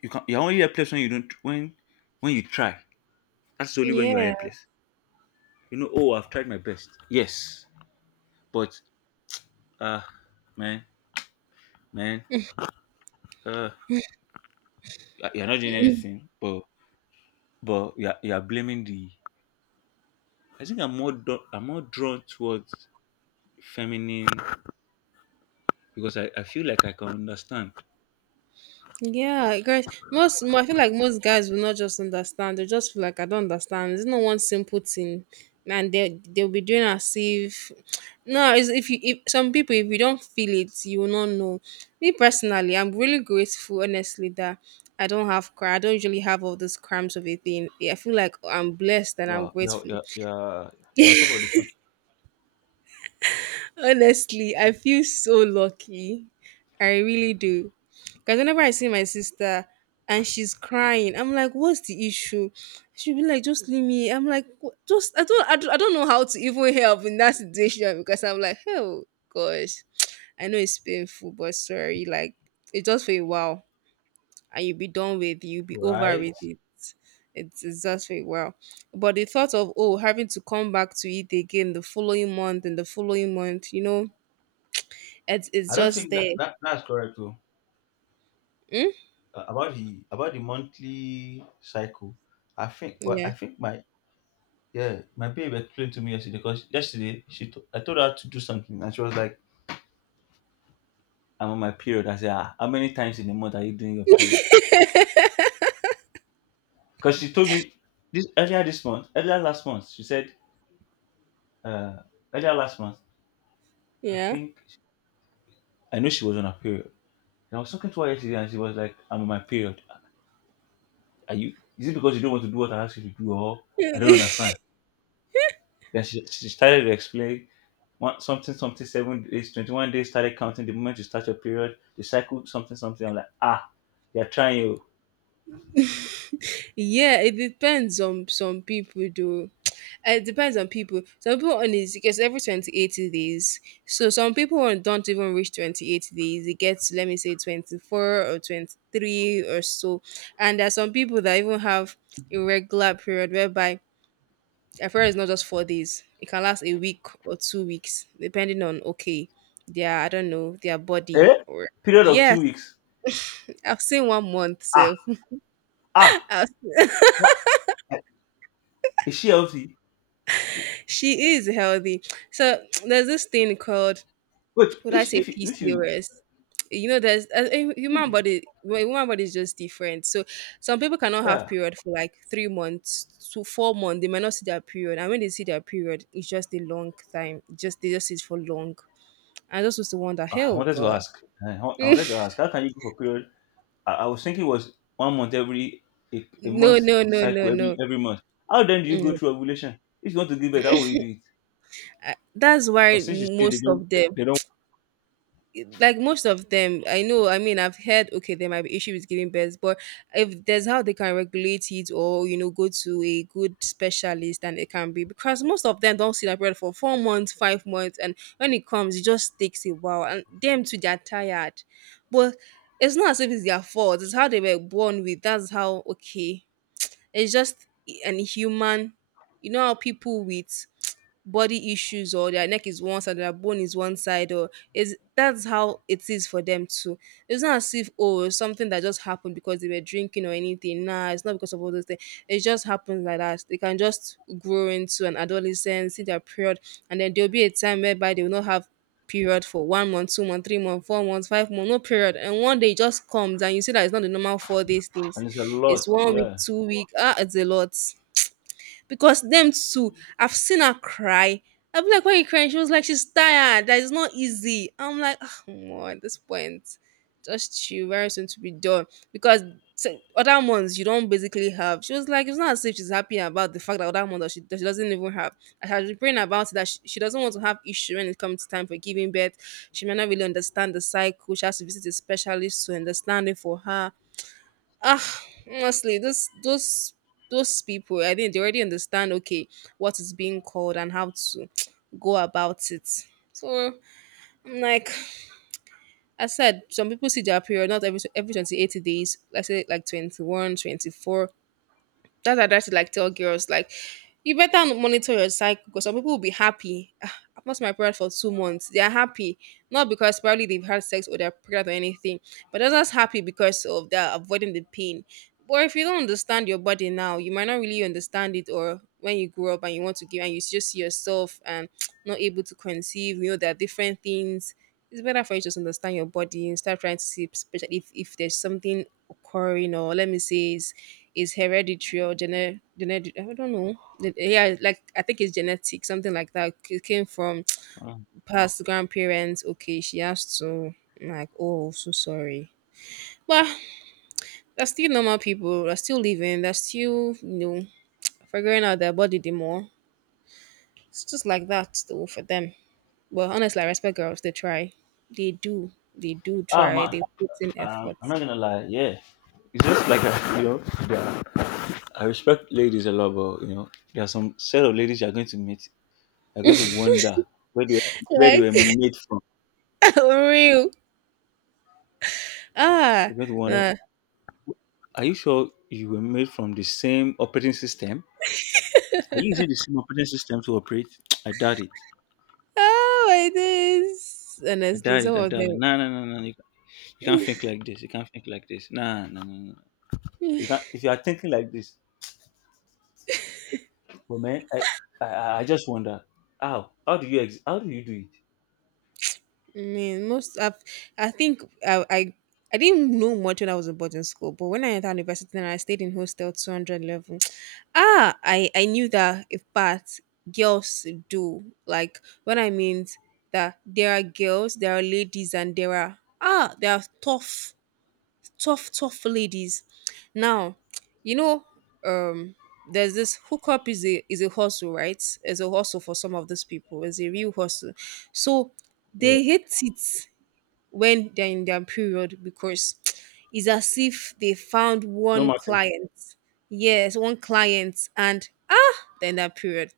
S2: you're only helpless when you don't when you try. That's only when you are
S1: Yeah. (clears throat)
S2: helpless. You know, oh, I've tried my best, yes, but Ah, man, man. Uh, you're not doing
S1: Mm.
S2: anything, but you're blaming the. I think I'm more drawn towards feminine because I feel like I can understand.
S1: Yeah. Guys, I feel like most guys will not just understand. They just feel like I don't understand. There's no one simple thing. And they'll be doing as if no, it's, if you if some people if you don't feel it, you will not know. Me personally, I'm really grateful, honestly, that I don't have cry. I don't usually have all those cramps of a thing. I feel like I'm blessed and I'm
S2: Wow, you're,
S1: grateful.
S2: you're, you're, you're on top of the food.
S1: Honestly, I feel so lucky. I really do. Because whenever I see my sister and she's crying, I'm like, what's the issue? She'll be like, just leave me. I'm like, just, I don't know how to even help in that situation because I'm like, oh gosh, I know it's painful, but sorry, like, it's just for a while and you'll be done with it, you'll be over with
S2: Right.
S1: it. It's just for a while. But the thought of, oh, having to come back to it again the following month and the following month, it's
S2: I don't
S1: just
S2: think
S1: there.
S2: that's correct though.
S1: Mm?
S2: About the monthly cycle, I think, well,
S1: Yeah.
S2: I think my yeah, my babe explained to me yesterday because yesterday I told her to do something, and she was like. I'm on my period. I said, ah, how many times in a month are you doing your period? Because she told me this earlier this month, earlier last month, she said, uh, earlier last month, I
S1: Yeah.
S2: think I know she was on her period. And I was talking to her yesterday and she was like, I'm on my period. Are you, is it because you don't want to do what I asked you to do or I don't
S1: (laughs)
S2: understand? Then she started to explain one, something, something, 7 days, 21 days, started counting the moment you start your period, the cycle, something, something. I'm like, ah, they're trying you.
S1: Yeah, it depends on some people though. It depends on people. Some people on is it gets every 28 days. So some people don't even reach 28 days. It gets let me say 24 or 23 or so. And there are some people that even have irregular period whereby a period is not just 4 days. It can last a week or 2 weeks, depending on okay, their I don't know, their body
S2: Eh?
S1: or
S2: Period of
S1: yeah,
S2: 2 weeks.
S1: I've seen 1 month,
S2: Ah,
S1: so
S2: ah,
S1: (laughs)
S2: what? Is she healthy?
S1: she is healthy. So there's this thing called,
S2: Wait,
S1: would I
S2: if
S1: say
S2: if you, if you
S1: PCOS? You know, there's a human body. Well, human body is just different. So some people cannot have
S2: yeah.
S1: period for like 3 months to 4 months. They might not see their period, and when they see their period, it's just a long time. Just they just see it for long. I just was to wonder,
S2: Ah, I
S1: hell,
S2: wanted to
S1: God,
S2: ask. I
S1: (laughs)
S2: wanted to ask. How can you go for period? I was thinking it was one month every a
S1: no,
S2: month
S1: no, no, no,
S2: cycle
S1: no.
S2: every month. How then do you go
S1: Mm.
S2: through ovulation? If you want to give birth, how will you do it?
S1: That's why
S2: Because since you say
S1: most of them
S2: they don't,
S1: like most of them I know, I mean, I've heard okay there might be issue with giving birth but if there's how they can regulate it or go to a good specialist and it can be because most of them don't see that period for 4 months 5 months and when it comes it just takes a while and them too they're tired but it's not as if it's their fault it's how they were born with that's how okay it's just an human. You know how people with (tsk) body issues or their neck is one side, their bone is one side, or is that's how it is for them too. It's not as if oh it's something that just happened because they were drinking or anything. Nah, it's not because of all those things. It just happens like that. They can just grow into an adolescence, see their period, and then there'll be a time whereby they will not have period for 1 month, 2 month, 3 month, 4 months, 5 month, no period. And one day it just comes and you see that it's not the normal for these things.
S2: and it's a
S1: It's
S2: lot.
S1: 1 week,
S2: Yeah.
S1: 2 week. Ah, it's a lot. Because them too, I've seen her cry. I'll be like, why are you crying? She was like, she's tired. That is not easy. I'm like, oh, more at this point, just chill. Very soon to be done. Because other months you don't basically have. She was like, it's not as if she's happy about the fact that other months that she doesn't even have. I had been praying about it that she doesn't want to have issue when it comes time for giving birth. She might not really understand the cycle. She has to visit a specialist to understand it for her ah honestly those people I think they already understand okay what is being called and how to (tsk) go about it so I'm like I said some people see their period not every 28 days let's say like 21, 24. That's what I try to like tell girls like you better monitor your cycle because some people will be happy. "Ah, I've lost my period for 2 months. They are happy. Not because probably they've had sex or they're pregnant or anything, but they're just happy because of they're avoiding the pain. But if you don't understand your body now, you might not really understand it or when you grow up and you want to give and you just see yourself and (tsk) not able to conceive, there are different things it's better for you to just understand your body and start trying to see especially if there's something occurring or let me say is hereditary or genetic I don't know. Yeah like I think it's genetic something like that it came from
S2: Mm.
S1: (tsk) past grandparents okay she has to like oh so sorry but they're still normal people they're still living they're still figuring out their body the more it's just like that though for them. Well, honestly, I respect girls. They try. They do. They do
S2: Ah
S1: try. They
S2: man,
S1: put in effort.
S2: I'm not gonna lie. Yeah, it's just like a, you know, yeah. I respect ladies a lot, but you know, there are some set of ladies you're going to meet. You're going to wonder where they
S1: Like
S2: were made from.
S1: (laughs) for real. Ah,
S2: You're going to wonder.
S1: nah.
S2: Are you sure you were made from the same operating system? Are you using the same operating system to operate? (tsk) I doubt it.
S1: Oh my days.
S2: I
S1: Honestly,
S2: doubt
S1: some
S2: it. I
S1: of
S2: doubt it.
S1: them.
S2: No, no, no, no. You can't think like this. You can't think like this. No, no, no, no. You can't. If you are thinking like this, but man, I just wonder how. How do you do it?
S1: I mean, most. I think. I didn't know much when I was in boarding school, but when I entered university and I stayed in hostel 200 level, (sniffs) I knew that if part girls do. Like, when I mean that there are girls, there are ladies, and there are tough tough, tough ladies. Now, you know, um, there's this hookup is a hustle, right? It's a hustle for some of these people. It's a real hustle. So
S2: Yeah.
S1: they hate it when they're in their period because (tsk) it's as if they found
S2: No
S1: one
S2: matter.
S1: client. Yes, one client, and they're in their period.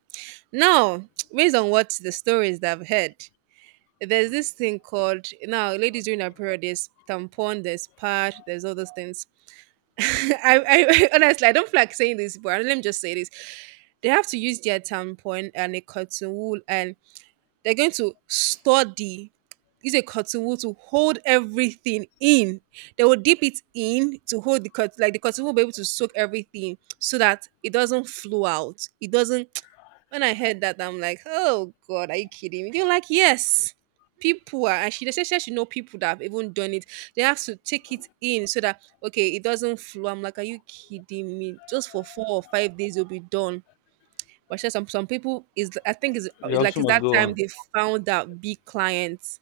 S1: Now, (tsk) based on what the stories that I've heard, there's this thing called now ladies during their period. There's tampon, there's pad, there's all those things. (laughs) I (laughs) honestly I don't feel like saying this, but let me just say this. They have to use their tampon and a cotton wool, and they're going to study. Use a cotton wool to hold everything in. They will dip it in to hold the cotton, like the cotton wool will be able to soak everything so that it doesn't flow out. It doesn't. When I heard that, I'm like, oh God, are you kidding me? They're like, yes, people are. And she they said she should know people that have even done it. They have to take it in so that, okay, it doesn't flow. I'm like, are you kidding me? Just for 4 or 5 days, you will be done. But she said some people, is I think is
S2: The
S1: it's like
S2: option
S1: it's
S2: must
S1: that
S2: go
S1: time
S2: on.
S1: they found out big clients.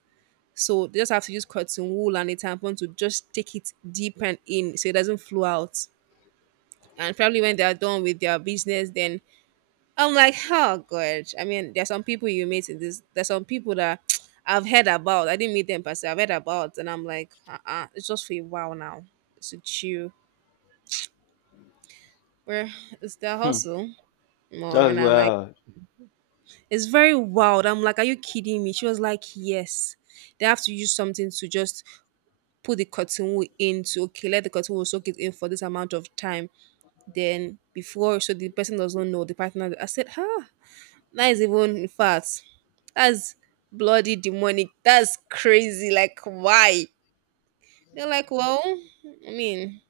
S1: So they just have to use cotton wool and a tampon to just take it deep and in so it doesn't flow out. And probably when they are done with their business, then I'm like, oh god. I mean, there's some people you meet in this. There's some people that (tsk) I've heard about. I didn't meet them, but I've heard about, and I'm like, uh-uh, it's just for a while now. It's a chew. Where (sighs) it's their
S2: Hmm.
S1: hustle more,
S2: That's
S1: and I'm like,
S2: well.
S1: it's very wild. I'm like, are you kidding me? She was like, yes. They have to use something to just put the cotton wool into. Okay, let the cotton wool soak it in for this amount of time. Then before, so the person doesn't know the partner. I said, huh? That is even in fact, that's bloody demonic. That's crazy. Like, why? They're like, well, I mean,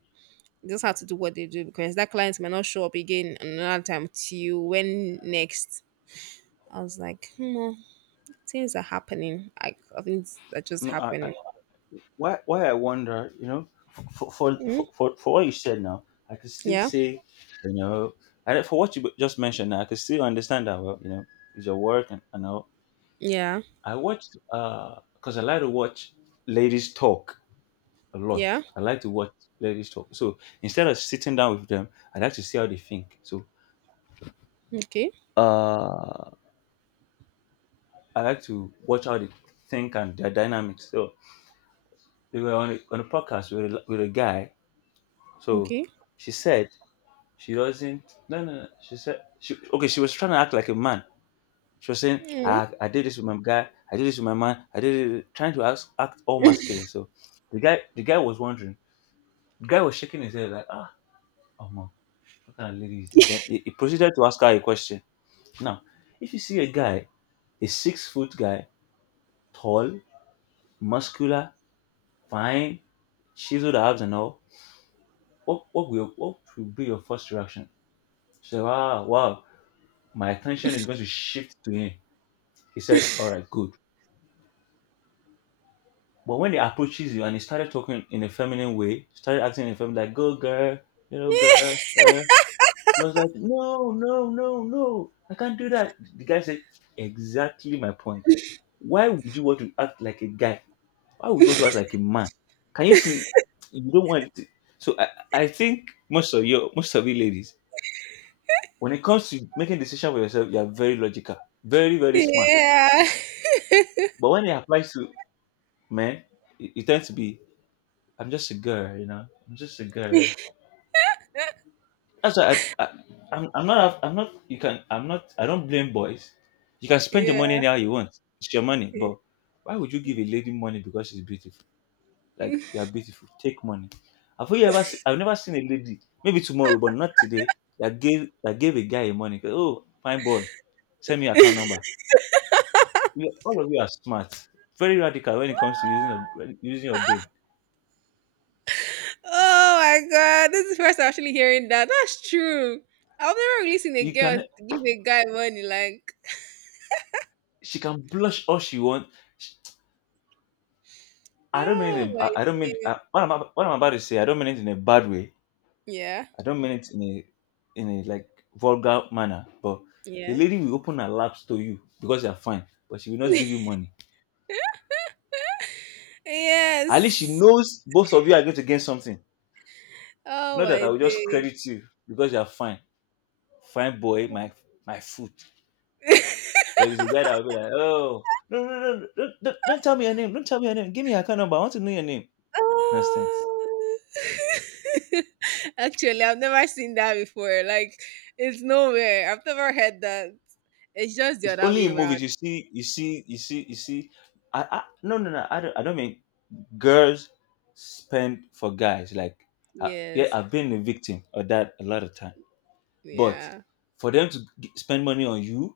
S1: they just have to do what they do because that client might not show up again another time till when next. I was like, hmm, well, things are happening. I think that just
S2: No, I,
S1: happening.
S2: why I wonder, you know, for for
S1: Mm,
S2: for, for, for what you said now, I could still
S1: yeah,
S2: say, you know, and for what you just mentioned, now, I could still understand that, well, you know, it's your work and all.
S1: yeah,
S2: I watched, uh, because I like to watch ladies talk a lot.
S1: yeah.
S2: I like to watch ladies talk. So instead of sitting down with them, I like to see how they think. So
S1: Okay,
S2: uh I like to watch how they think, and their dynamics. So we were on on a podcast with with a guy. So
S1: okay.
S2: she said, She doesn't. No, no, no. she said, okay, she was trying to act like a man. She was saying,
S1: Mm,
S2: I did this with my guy. I did this with my man. I did it, trying to act, act all masculine. So the guy was wondering. The guy was shaking his head like, ah, oh no, what kind of lady is this? Then he proceeded to ask her a question. Now, if you see a guy, a 6 foot guy, tall, muscular, fine, chiseled abs and all, what will be your first reaction? She said, wow, wow, my attention is going to shift to him. He said, all right, good. But when he approaches you and he started talking in a feminine way, started acting in a feminine, like, go girl, you know, girl, I was like, no, no, no, no, I can't do that. The guy said, exactly my point. Why would you want to act like a guy? Why would you want to act like a man? Can you see? You don't want it. So I think most of you ladies, when it comes to making decision for yourself, you are very logical, very, very smart.
S1: yeah,
S2: But when it applies to men, it tends to be I'm just a girl, you know. I'm just a girl. That's why I I'm not you can I'm not I don't blame boys. You can spend your money
S1: (laughs)
S2: anyhow you want. It's your money,
S1: yeah.
S2: but why would you give a lady money because she's beautiful? Like
S1: (laughs)
S2: you're beautiful, take money. Have you ever seen, I've never seen a lady, maybe tomorrow, but not today, that gave a guy money. Oh, fine boy, send me your account number. You, all of you are smart, very radical when it comes to using your brain.
S1: Oh my god, this is first I'm actually hearing that. That's true. I've never really seen a
S2: You
S1: girl
S2: can
S1: give a guy money like,
S2: She can blush all she wants. I don't mean
S1: oh
S2: it.
S1: my
S2: I don't mean,
S1: days.
S2: what I'm about to say. I don't mean it in a bad way.
S1: Yeah,
S2: I don't mean it in a in a, like, vulgar manner. But a
S1: yeah.
S2: lady will open her laps to you because you're fine, but she will not give you
S1: (laughs)
S2: money. At least she
S1: yes.
S2: knows both of you are going to gain something.
S1: Oh
S2: Not that
S1: my
S2: I will just
S1: days.
S2: credit you because you're fine, fine boy, my foot.
S1: (laughs)
S2: But it's a guy that will be like, oh, no, no, no, no, don't tell me your name. Don't tell me your name. Give me your account number. I want to know your name. Nonsense.
S1: Oh. (laughs) Actually, I've never seen that before. Like, it's nowhere. I've never heard that. It's just the
S2: It's
S1: other
S2: only
S1: way
S2: in
S1: around.
S2: movies you see, you see, you see, you see. I no no no. I don't. I don't mean girls spend for guys. Like I, yeah,
S1: Yes.
S2: I've been a victim of that a lot of time. But
S1: Yeah.
S2: for them to spend money on you,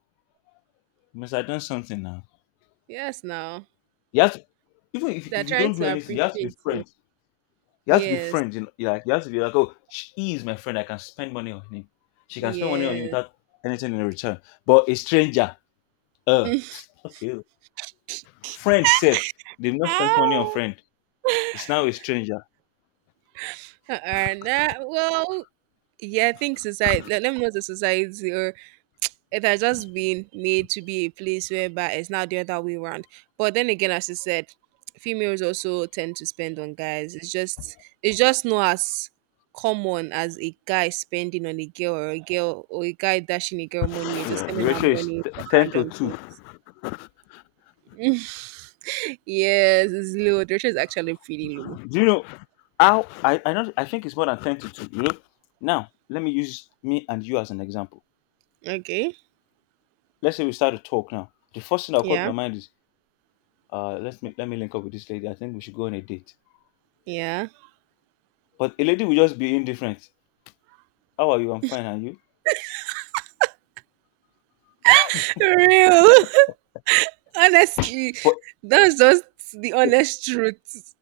S2: you must have done something now.
S1: Yes, now.
S2: You have to, even if
S1: They're
S2: you
S1: trying
S2: don't do
S1: to
S2: anything, you have to be
S1: appreciate you.
S2: friends. You have to be
S1: Yes.
S2: friends. You know, you, like, you have to be like, oh, he is my friend. I can spend money on him. She can spend money on you
S1: Yes.
S2: without anything in return. But a stranger, uh,
S1: (laughs)
S2: (laughs) okay, oh. Friend safe. They've not spent money on
S1: Ow.
S2: friend. It's now a stranger.
S1: Uh-uh, nah, well, yeah, I think society, let me know the society, or it has just been made to be a place whereby it's not the other way around. But then again, as you said, females also tend to spend on guys. It's just not as common as a guy spending on a girl or a girl or a guy dashing a girl money, or just
S2: The
S1: spending her
S2: ratio is
S1: money for
S2: ten to
S1: random
S2: two.
S1: things. (laughs) yes, it's low. The ratio is actually pretty low.
S2: Do you know how I not I think it's more than ten to two, you know. Now let me use me and you as an example.
S1: Okay.
S2: Let's say we start to talk now. The first thing that caught
S1: Yeah.
S2: my mind is, uh, let me link up with this lady. I think we should go on a date.
S1: Yeah.
S2: But a lady will just be indifferent. How are you? I'm fine. Are you?
S1: For real. (laughs) Honestly,
S2: But
S1: that's just the honest truth.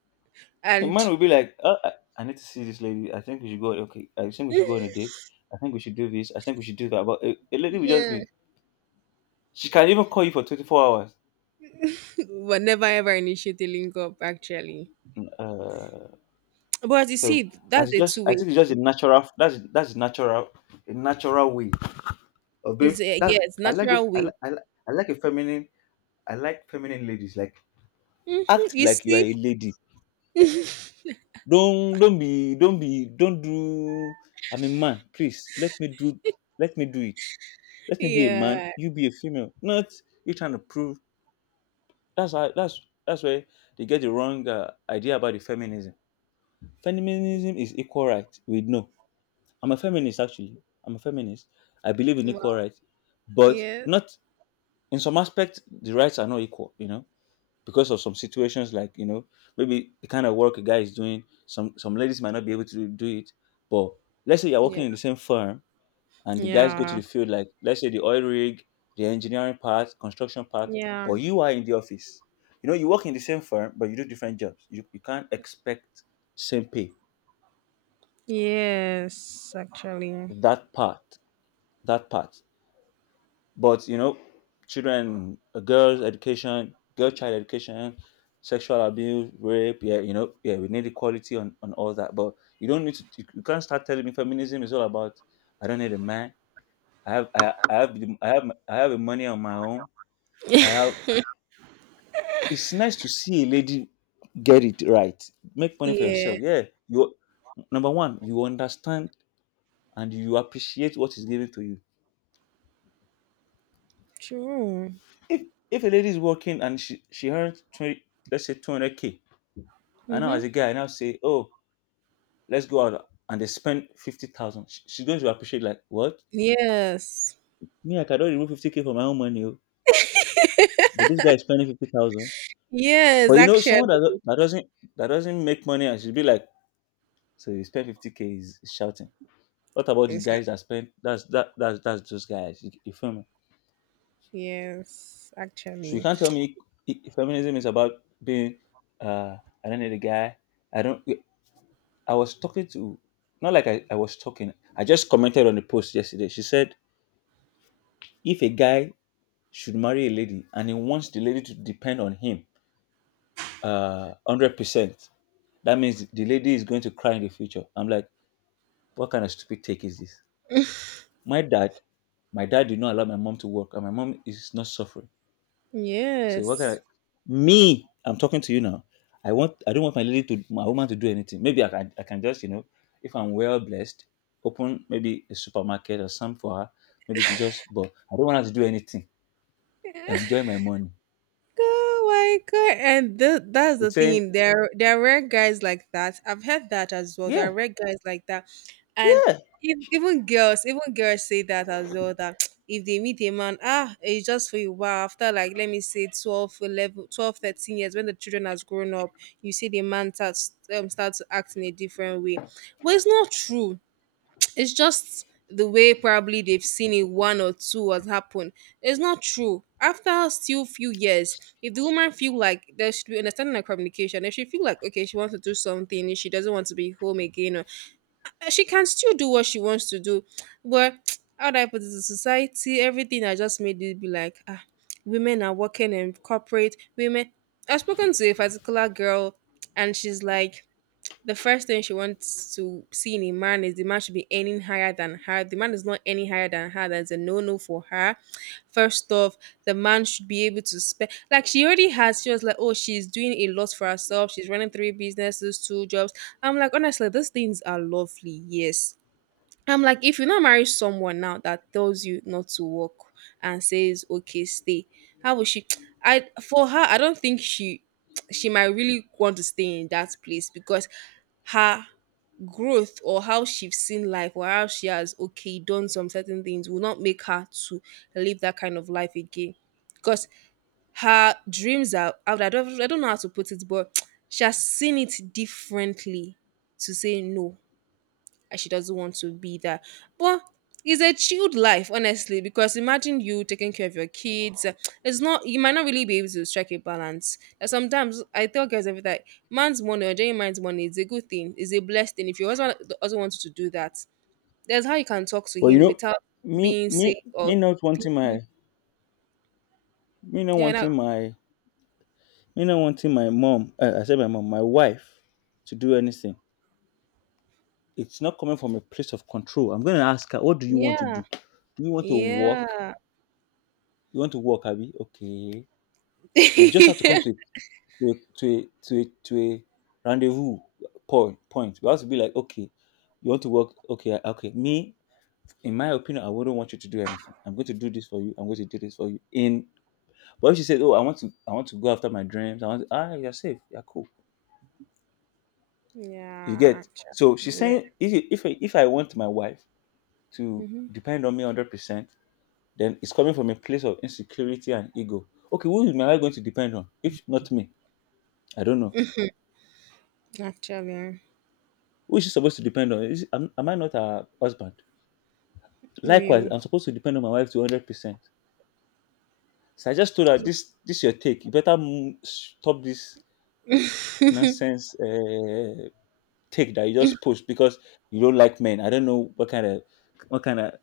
S2: a
S1: And
S2: man will be like, uh, I need to see this lady. I think we should go. Okay, I think we should go on a date. I think we should do this. I think we should do that. But a lady will just
S1: yeah.
S2: be. She can even call you for 24 hours.
S1: (laughs) we never ever initiate a link up actually.
S2: Uh,
S1: But as you
S2: so
S1: see, that's
S2: that's
S1: a
S2: just,
S1: two
S2: I
S1: way
S2: think it's just a
S1: thing.
S2: natural, that's a natural, a natural way of being.
S1: It's a Yeah,
S2: That
S1: it's
S2: I like those
S1: natural
S2: I
S1: way.
S2: like I like, I like a feminine, I like feminine ladies, like
S1: Hmm.
S2: act
S1: You
S2: like you are
S1: see,
S2: a lady. Don't be don't be don't do I'm a man. Please let me do, let me do it. Let me be a man.
S1: yeah,
S2: You be a female. Not you trying to prove. That's how, that's where they get the wrong, idea about the feminism. Feminism is equal right. We know, I'm a feminist actually. I'm a feminist. I believe in equal
S1: wow,
S2: rights, but
S1: yeah,
S2: not in some aspect the rights are not equal. You know, because of some situations, like, you know, maybe the kind of work a guy is doing, some ladies might not be able to do it. But let's say you're
S1: yeah,
S2: working in the same firm and the guys go to
S1: yeah,
S2: the field, like let's say the oil rig, the engineering part, construction part,
S1: yeah.
S2: but you are in the office. You know, you work in the same firm, but you do different jobs. You can't expect same pay.
S1: Yes, actually,
S2: That part, that part. But you know, children, girls' education, girl child education, sexual abuse, rape. Yeah, you know, yeah, we need equality on all that. But you don't need to. You can't start telling me feminism is all about I don't need a man. I have the money on my own. I have.
S1: (laughs)
S2: It's nice to see a lady get it right. Make money for
S1: yeah,
S2: yourself. Yeah, you, number one, you understand and you appreciate what is given to you.
S1: true.
S2: If if a lady is working and she earns 20, let's say 200 k. And now,
S1: Mm-hmm.
S2: as a guy, I now say, oh, let's go out and they spend 50,000. She's going to appreciate, like, what?
S1: Yes,
S2: Me, I cannot remove 50K from my own money, oh, but this guy is spending 50,000.
S1: yes,
S2: But you know,
S1: actually,
S2: someone that, that doesn't, that doesn't make money, and she'll be like, so you spend 50K is shouting. What about the guys that spend? That's that that's those guys. You feel me?
S1: yes,
S2: So you
S1: actually.
S2: can't tell me feminism is about being, uh I don't need a guy. I don't. I was talking to, not like I was talking. I just commented on the post yesterday. She said if a guy should marry a lady and he wants the lady to depend on him 100%, that means the lady is going to cry in the future. I'm like, what kind of stupid take is this? My dad my dad did not allow my mom to work, and my mom is not suffering. So what kind
S1: Yes.
S2: of. Me, I'm talking to you now. I don't want my lady to, my woman to, do anything. Maybe I can just, if I'm well blessed, open maybe a supermarket or something for her. Maybe she just, but I don't want her to do anything.
S1: (laughs)
S2: Enjoy my money.
S1: Oh my god! And that's the
S2: She's saying,
S1: thing. There are rare guys like that. I've heard that as well. There
S2: yeah.
S1: are rare guys like that, and
S2: Yeah.
S1: even girls say that as well. That (tsk) if they meet a man, ah, it's just for a while. After like, let me say 12, 11, 12, 13 years, when the children has grown up, you see the man start to act in a different way. But it's not true. It's just the way probably they've seen it one or two has happened. It's not true. After still few years, if the woman feel like there should be understanding and communication, if she feel like okay, she wants to do something, if she doesn't want to be home again, or she can still do what she wants to do. But (tsk) how do I put it? The society, everything I just made it be like women are working in corporate. Women, I've spoken to a particular girl, and she's like the first thing she wants to see in a man is the man should be earning higher than her. The man is not earning higher than her. That's a no no for her. First off, the man should be able to spend. Like she already has. She was like, oh, she's doing a lot for herself. She's running three businesses, two jobs. I'm like, honestly, these things are lovely. Yes, I'm like, if you not marry someone now that tells you not to work and says, okay, stay, how will she? (tsk) I for her, I don't think she. (tsk) She might really want to stay in that place because her growth or how she's seen life or how she has okay done some certain things will not make her to live that kind of life again because her dreams are out. I don't know how to put it but (tsk) she has seen it differently to say no and she doesn't want to be there. But it's a chilled life, honestly, because imagine you taking care of your kids. It's not you might not really be able to strike a balance. And sometimes I tell guys every time, man's money or genuine man's money is a good thing, is a blessed thing. If your husband also wants to do that, there's how you can talk to
S2: But you
S1: him
S2: know,
S1: without
S2: me
S1: being
S2: me
S1: sick or
S2: me not wanting my me not
S1: yeah, now
S2: wanting my me not wanting my mom. I said my mom, my wife, to do anything. It's not coming from a place of control. I'm gonna ask her, what do you want to
S1: yeah,
S2: do? Do you want to walk?
S1: yeah,
S2: You want to walk, Abby? Okay.
S1: (laughs)
S2: You just have to
S1: yeah,
S2: come to to a rendezvous point. Point. You have to be like, okay, you want to work? Okay, okay. Me, in my opinion, I wouldn't want you to do anything. I'm going to do this for you. I'm going to do this for you. In. But if she said, "Oh, I want to go after my dreams," I want, to, ah, you're safe, you're cool. You get. So she's
S1: actually, yeah,
S2: saying, if I, want my wife to
S1: mm-hmm.
S2: depend on me 100%, then it's coming from a place of insecurity and ego. Okay, who is my wife going to depend on? If not me, I don't know.
S1: Actually,
S2: Who is she supposed to depend on? Am I not her husband? Likewise,
S1: real,
S2: I'm supposed to depend on my wife to 100%. So I just told her, "This is your take. You better stop this nonsense, take that you just push because you don't like men. I don't know what kind of.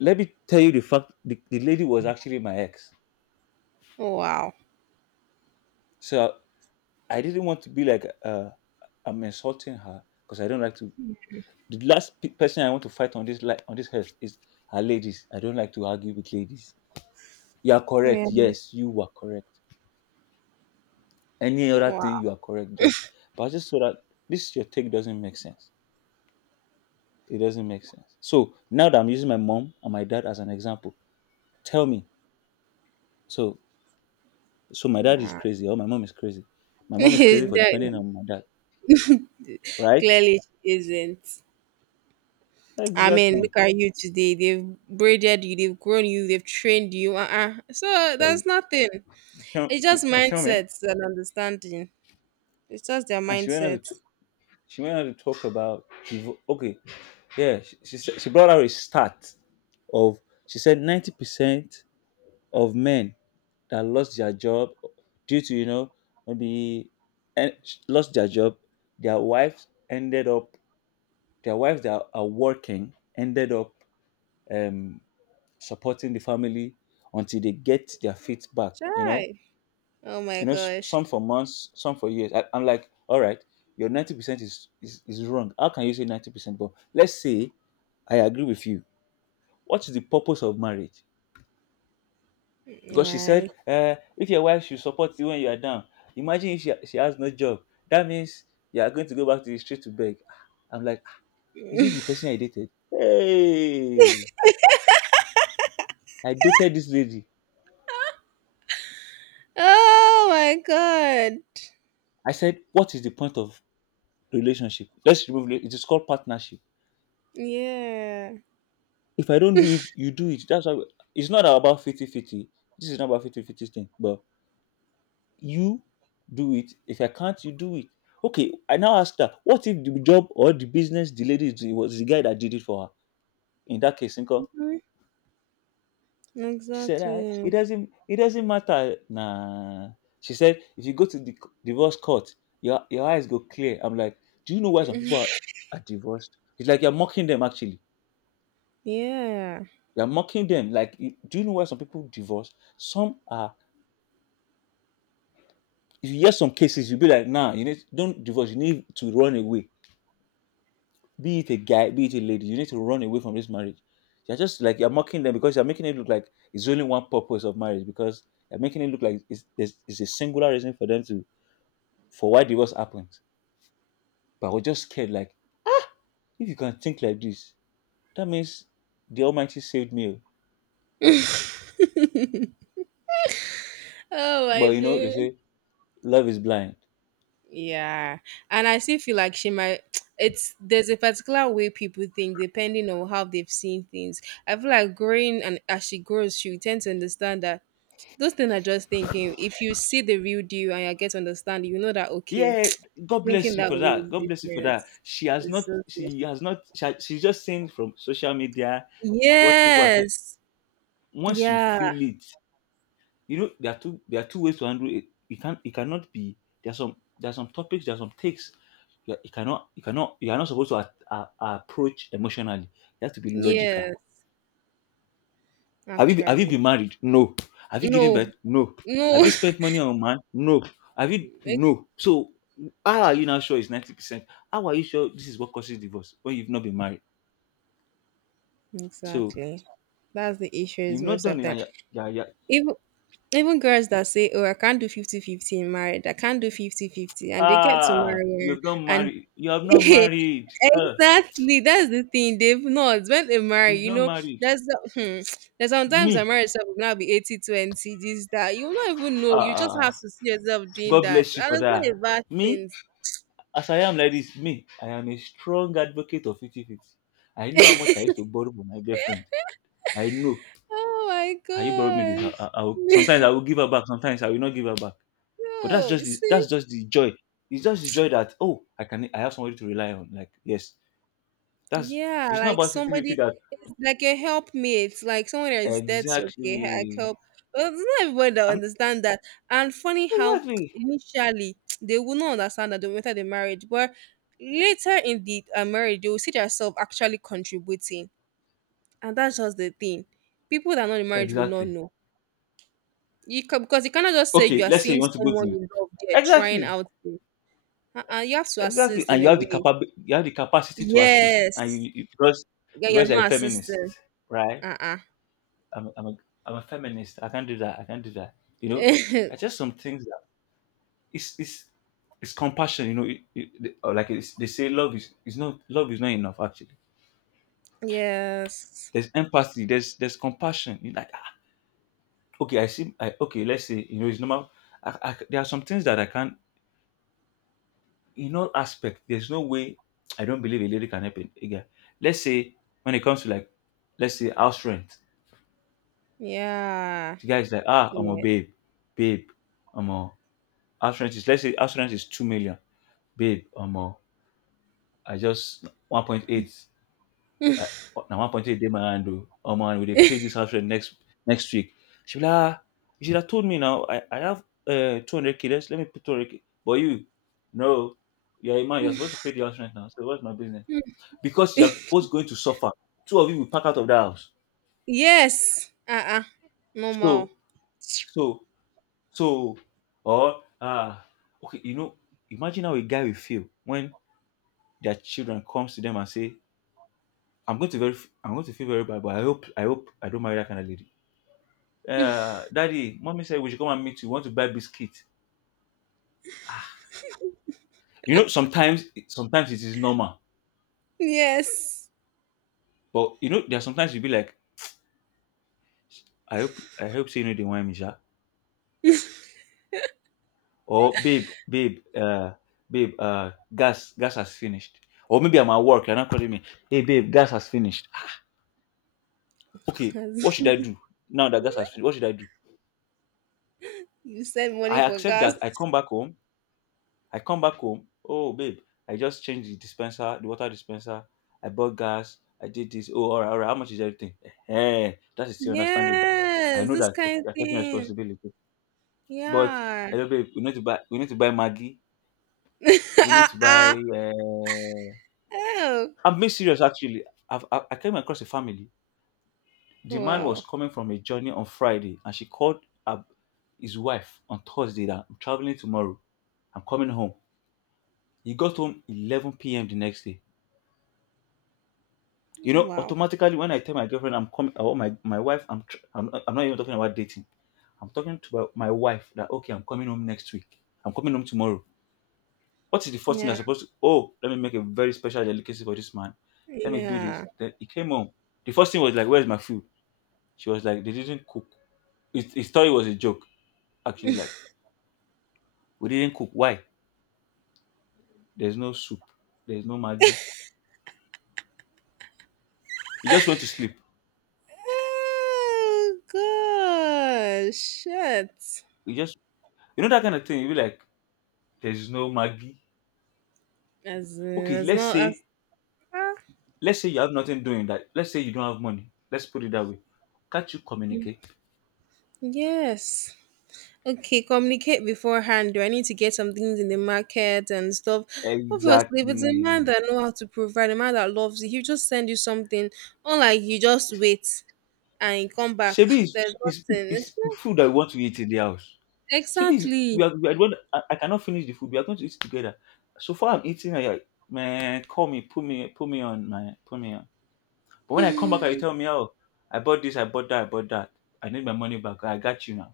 S2: Let me tell you the fact: the lady was actually my ex,
S1: wow,
S2: so I didn't want to be like, I'm insulting her because I don't like to. The last person I want to fight on on this earth is her ladies. I don't like to argue with ladies. You are correct.
S1: yeah,
S2: Yes, you were correct. Any other
S1: wow.
S2: thing, you are correct. Just, but just so that this your take doesn't make sense. It doesn't make sense. So now that I'm using my mom and my dad as an example, tell me. So, my dad is
S1: Yeah.
S2: crazy, or my mom is crazy. My mom is crazy
S1: (laughs)
S2: for depending
S1: That-
S2: on my dad, right?
S1: Clearly she isn't. I mean,
S2: Exactly.
S1: look at you today. They've braided you, they've grown you, they've trained you. Uh-uh. So
S2: Eh,
S1: that's nothing.
S2: you feel
S1: It's just
S2: you feel me?
S1: mindsets and understanding. It's just their
S2: And she went on
S1: mindsets.
S2: she went on to talk about okay, yeah. She brought out a stat of, she said 90% of men that lost their job due to, maybe, and lost their job, their wives ended up their wives that are working ended up, um supporting the family until they get their feet back.
S1: Try. Oh my gosh.
S2: Some for months, some for years. I'm like, all right, your 90% is wrong. How can you say 90%? But let's say I agree with you. What is the purpose of marriage? Because she said,
S1: Right.
S2: if your wife should support you when you are down, imagine if she has no job. That means you are going to go back to the street to beg. Ah, I'm like, "Ah, is it the person I dated? Hey, I dated this lady.
S1: Oh my god.
S2: I said, what is the point of relationship. Let's remove it is called partnership.
S1: Yeah.
S2: If I don't do it, you do it. That's how it's not about 50-50. This is not about 50-50 thing, but you do it. If I can't, you do it. Okay, I now ask that what if the job or the business the lady is doing was the guy that did it for her? In that case, Inko,
S1: Mhm.
S2: she said, "Ah, it
S1: Exactly.
S2: doesn't it doesn't matter. Nah. She said, if you go to the divorce court, your eyes go clear. I'm like, do you know why some people are divorced? It's like you're mocking them actually.
S1: Yeah.
S2: We are mocking them. Like, do you know why some people divorce? Some are. If you hear some cases, you'll be like, nah, you need don't divorce. You need to run away. Be it a guy, be it a lady, you need to run away from this marriage. You're just like you're mocking them because you're making it look like it's only one purpose of marriage. Because you're making it look like it's, there's it's a singular reason for them to, for why divorce happens. But we're just scared. Like, if you can think like this, that means the Almighty saved me. Oh.
S1: (laughs) oh my
S2: But you know they
S1: dear.
S2: say love is blind.
S1: Yeah, and I still feel like she might. (tsk) It's There's a particular way people think depending on how they've seen things. I feel like growing and as she grows, she will tend to understand that those things are just thinking. If you see the real deal and you get to understand, you know that okay,
S2: Yeah, God
S1: (tsk) thinking
S2: bless you
S1: that
S2: for
S1: way
S2: that.
S1: is
S2: God bless you for
S1: different.
S2: that. She has
S1: It's
S2: not.
S1: so different.
S2: She has not. She's just saying from social media what people are.
S1: Yes.
S2: Once you
S1: Yeah.
S2: feel it, you know there are two. There are two ways to handle it. It can. It cannot be. There are some. There are some topics. There are some takes. You cannot. You cannot. You are not supposed to approach emotionally. You have to be logical.
S1: Yes.
S2: Have you
S1: Actually,
S2: been married? No. Have you given
S1: no,
S2: birth? No. Have
S1: no.
S2: you spent money on a man? No. Have you?
S1: (laughs) Ex-
S2: No. So, how are you now sure it's 90%? How are you sure this is what causes divorce when you've not been married? So,
S1: exactly. That's the issue is
S2: you've not
S1: most of
S2: done it.
S1: them.
S2: Yeah, yeah.
S1: Even Even girls that say, "Oh, I can't do 50-50 in marriage. I can't do 50 fifty and they get to
S2: Ah,
S1: marry
S2: you've not
S1: and
S2: married. You have
S1: (laughs)
S2: not married.
S1: exactly that's the thing. They've not when they marry,
S2: You've
S1: you
S2: not
S1: know,
S2: married.
S1: that's the there's sometimes a
S2: Me.
S1: marriage stuff will now be 80-20. 20 this that you will not even
S2: Ah,
S1: know. You
S2: ah,
S1: just
S2: ah.
S1: have to see yourself doing
S2: God
S1: that.
S2: bless you
S1: And
S2: for
S1: it's not a
S2: that.
S1: bad
S2: Me,
S1: thing.
S2: as I am like this, me, I am a strong advocate of 50-50. I know how much I used to borrow from my girlfriend. I know,
S1: Oh my
S2: can you borrow me this? I will,
S1: gosh.
S2: sometimes I
S1: (laughs)
S2: will give her back. Sometimes I will not give her back. But that's
S1: no, you
S2: just the,
S1: see
S2: that's just the joy. It's just the joy that, oh, I have somebody to rely on. Like yes, that's
S1: yeah,
S2: it's not
S1: like
S2: about 50 50.
S1: somebody,
S2: That,
S1: it's like a helpmate, like someone that is there to okay, I
S2: exactly.
S1: help. But it's not everybody that
S2: I'm
S1: understand that. And funny how
S2: exactly,
S1: initially (tsk) they will not understand that the matter the marriage, but later in the marriage they will see themselves actually contributing, and that's just the thing. People that are not in marriage will not
S2: exactly.
S1: know. You can, because you cannot just say you
S2: Okay,
S1: are
S2: let's say you
S1: seeing
S2: want to go
S1: someone you
S2: to,
S1: love there trying
S2: exactly,
S1: out. There. Uh-uh, you have to
S2: exactly,
S1: assist
S2: and
S1: in
S2: you
S1: a
S2: have the
S1: way.
S2: capa you have the capacity to assist, and
S1: Yes.
S2: you because,
S1: Yeah, you're
S2: you're a
S1: not
S2: feminist,
S1: assisting.
S2: right?
S1: Uh-uh.
S2: I'm I'm a, I'm a feminist. I can't do that. I can't do that. You know, there's
S1: (laughs)
S2: just some things, it's it's compassion, or like it's, they say love is not love is not enough actually.
S1: Yes.
S2: There's empathy, there's compassion, you like, ah, okay I see, okay let's say, you know, it's normal. There are some things that I can't. In all aspect, there's no way I don't believe a lady can help a guy. Let's say when it comes to like, let's say house rent,
S1: Yeah.
S2: the guy is like, ah, I'm a
S1: Yeah.
S2: babe, babe I'm a, house rent is 2 million. Babe, I just 1.8. uh, na 1.8 dey my hand o omo and we dey pay this house rent next week. She be like, ah, you should have told me now, I have, 200K, let me put 200K, but you, no, you're a man, you're supposed to pay the house rent now, so what's my business? Because you're both going to suffer. Two of you will pack out of that house.
S1: Yes. Uh-uh. Normal.
S2: so so so, or ah, okay, you know, imagine how a guy will feel when their children comes to them and say, i'm going to very I'm going to feel very bad, but I hope I don't marry that kind of lady. Daddy, mommy said we should come and meet you. We want to buy biscuit? Ah, you know, sometimes it is normal,
S1: Yes.
S2: but you know, there are sometimes you be like, I hope say you know the wine, Misha. Or babe, gas has finished. Or maybe I'm at work, you're not calling me. Hey, babe, gas has finished. Ah, okay,
S1: (laughs)
S2: what should I do now that gas has finished? What should I do?
S1: you send money
S2: I
S1: for
S2: accept
S1: gas.
S2: that I come back home. Oh, babe, I just changed the dispenser, the water dispenser. I bought gas. I did this. Oh, all right, all right. How much is everything? Hey, that is still understandable. I
S1: Yes.
S2: know
S1: This
S2: that okay,
S1: kind of
S2: you're taking
S1: thing.
S2: responsibility. But
S1: Yeah.
S2: hello, babe, we need to buy Maggie.
S1: (laughs)
S2: We need to
S1: uh-uh.
S2: buy.
S1: Oh.
S2: I'm being serious, actually. I came across a family. The man was
S1: Wow.
S2: coming from a journey on Friday, and she called up his wife on Thursday that I'm traveling tomorrow. I'm coming home. He got home 11 p.m. the next day. You know,
S1: Wow.
S2: automatically when I tell my girlfriend I'm coming, or my wife, I'm, tr- I'm not even talking about dating. I'm talking to my wife that okay, I'm coming home next week. I'm coming home tomorrow. What is the first thing
S1: Yeah.
S2: I'm supposed to? Oh, let me make a very special delicacy for this man. Let me do this.
S1: Yeah.
S2: Then he came home. The first thing was like, "Where's my food?" She was like, "They didn't cook." His story was a joke, actually. Like, we didn't cook. Why? There's no soup. There's no Maggi. He just went to sleep.
S1: Oh gosh. Shit.
S2: He just that kind of thing. You be like, "There's no Maggi."
S1: As in,
S2: Okay,
S1: as
S2: let's
S1: not as
S2: say
S1: ah,
S2: Let's say you have nothing doing that. Let's say you don't have money. Let's put it that way. Can't you communicate?
S1: yes. Okay, communicate beforehand. Do I need to get some things in the market and stuff? Obviously, if it's a
S2: Exactly.
S1: man that know how to provide, a man that loves you, he'll just send you something. Unlike you just wait and you come back. "Ah,
S2: Shebi is
S1: there's nothing. (laughs) It's not-
S2: food that we want to eat in the house. Shebi is
S1: Exactly.
S2: we are the one. I cannot finish the food. We are going to eat together. So far I'm eating. Man call me put me put me on man put me on. But when I come back and you tell me, oh, I bought this, I bought that, I need my money back. I got you now.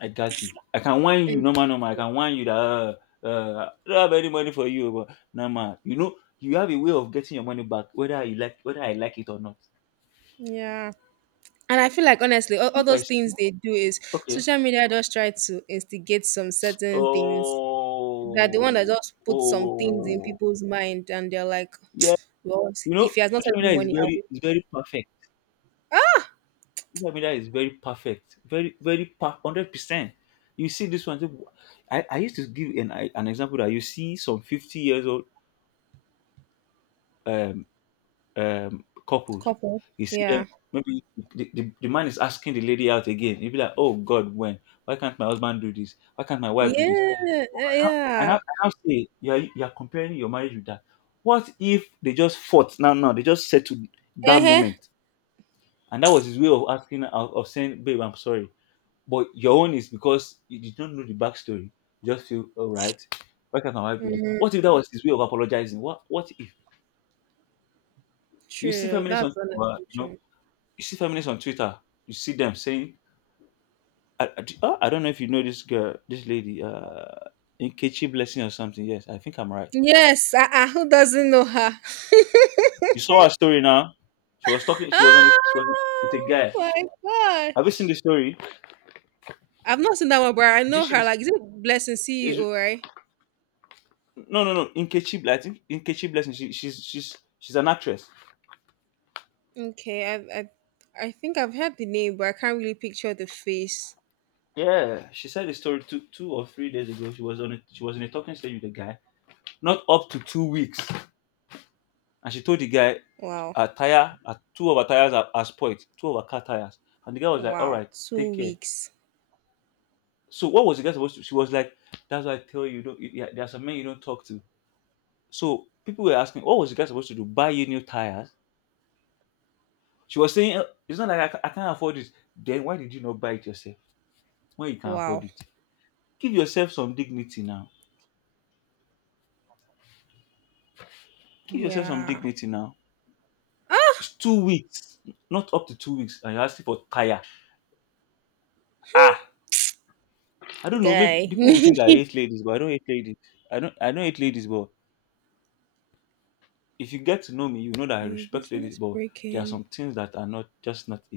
S2: I got you. I can whine you,
S1: And-
S2: no man, no man. I can whine you that I don't have any money for you, but no man. You know, you have a way of getting your money back, whether you like, whether I like it or not.
S1: Yeah. And I feel like honestly, all
S2: If I
S1: those things
S2: see-
S1: they do is
S2: Okay,
S1: social media just try to instigate some certain things. That the one that
S2: oh,
S1: just put some things in
S2: oh,
S1: people's mind and they're like,
S2: yeah.
S1: well,
S2: You
S1: if
S2: know,
S1: he has not
S2: social
S1: sent me
S2: media is
S1: money, I will
S2: very, is very perfect. Social media is very perfect, very, very 100%. You see this one. Say, I used to give an example that you see some 50 years old. Um, couples.
S1: couple.
S2: You see
S1: Yeah.
S2: them, maybe the man is asking the lady out again. You'll be like, oh God, when? Why can't my husband do this? Why can't my wife do this?
S1: Yeah, eh,
S2: And I,
S1: yeah.
S2: and I say, you're comparing your marriage with that. What if they just fought? No, no, they just settled that
S1: Uh-huh.
S2: moment. And that was his way of asking, of saying, babe, I'm sorry. But your own is because you did not know the backstory. You just feel, all right, why can't my wife do this? What if that was his way of apologizing? What if? You see
S1: True.
S2: feminists on,
S1: That's
S2: uh,
S1: honestly
S2: you know,
S1: true.
S2: you see feminists on Twitter, you see them saying, "I, I, oh, I don't know if you know this girl, this lady, Nkechi Blessing or something. Yes, I think I'm right.
S1: Yes, uh-uh, who doesn't know her? (laughs)
S2: You saw her story now. She was talking. She was on. A, she was with a
S1: oh
S2: guy.
S1: my
S2: Have you seen
S1: gosh.
S2: the story?
S1: I've not seen that one, but I know
S2: This
S1: her. Like, is it Blessing
S2: is
S1: CEO, right?
S2: no, no, no. I think Nkechi Blessing. She's an actress.
S1: Okay, I think I've heard the name, but I can't really picture the face.
S2: Yeah, she said the story 2 or 3 days ago. She was on. A, she was in a talking stage with a guy. Not up to 2 weeks. And she told the guy
S1: Wow.
S2: two of her tires are spoiled, two of her car tires. And the guy was like, "All
S1: Wow.
S2: right,
S1: Two
S2: take care."
S1: weeks.
S2: So what was the guy supposed to? She was like, "That's why I tell you, don't. Yeah, there are some men you don't talk to." So people were asking, "What was the guy supposed to do? Buy you new tires?" She was saying, "Eh, it's not like I can't afford it." Then why did you not buy it yourself? When you can afford
S1: Wow.
S2: it, give yourself some dignity now. Give yourself some
S1: Yeah.
S2: dignity now.
S1: Ah
S2: It's 2 weeks, not up to 2 weeks, and you're asking for tire. Ah, I don't know. Maybe
S1: guy.
S2: people will think that I
S1: (laughs)
S2: hate ladies, but I don't hate ladies. I don't. I don't hate ladies, but if you get to know me, you know that I
S1: Your
S2: respect ladies.
S1: business
S2: But there are
S1: breaking.
S2: some things that are not just not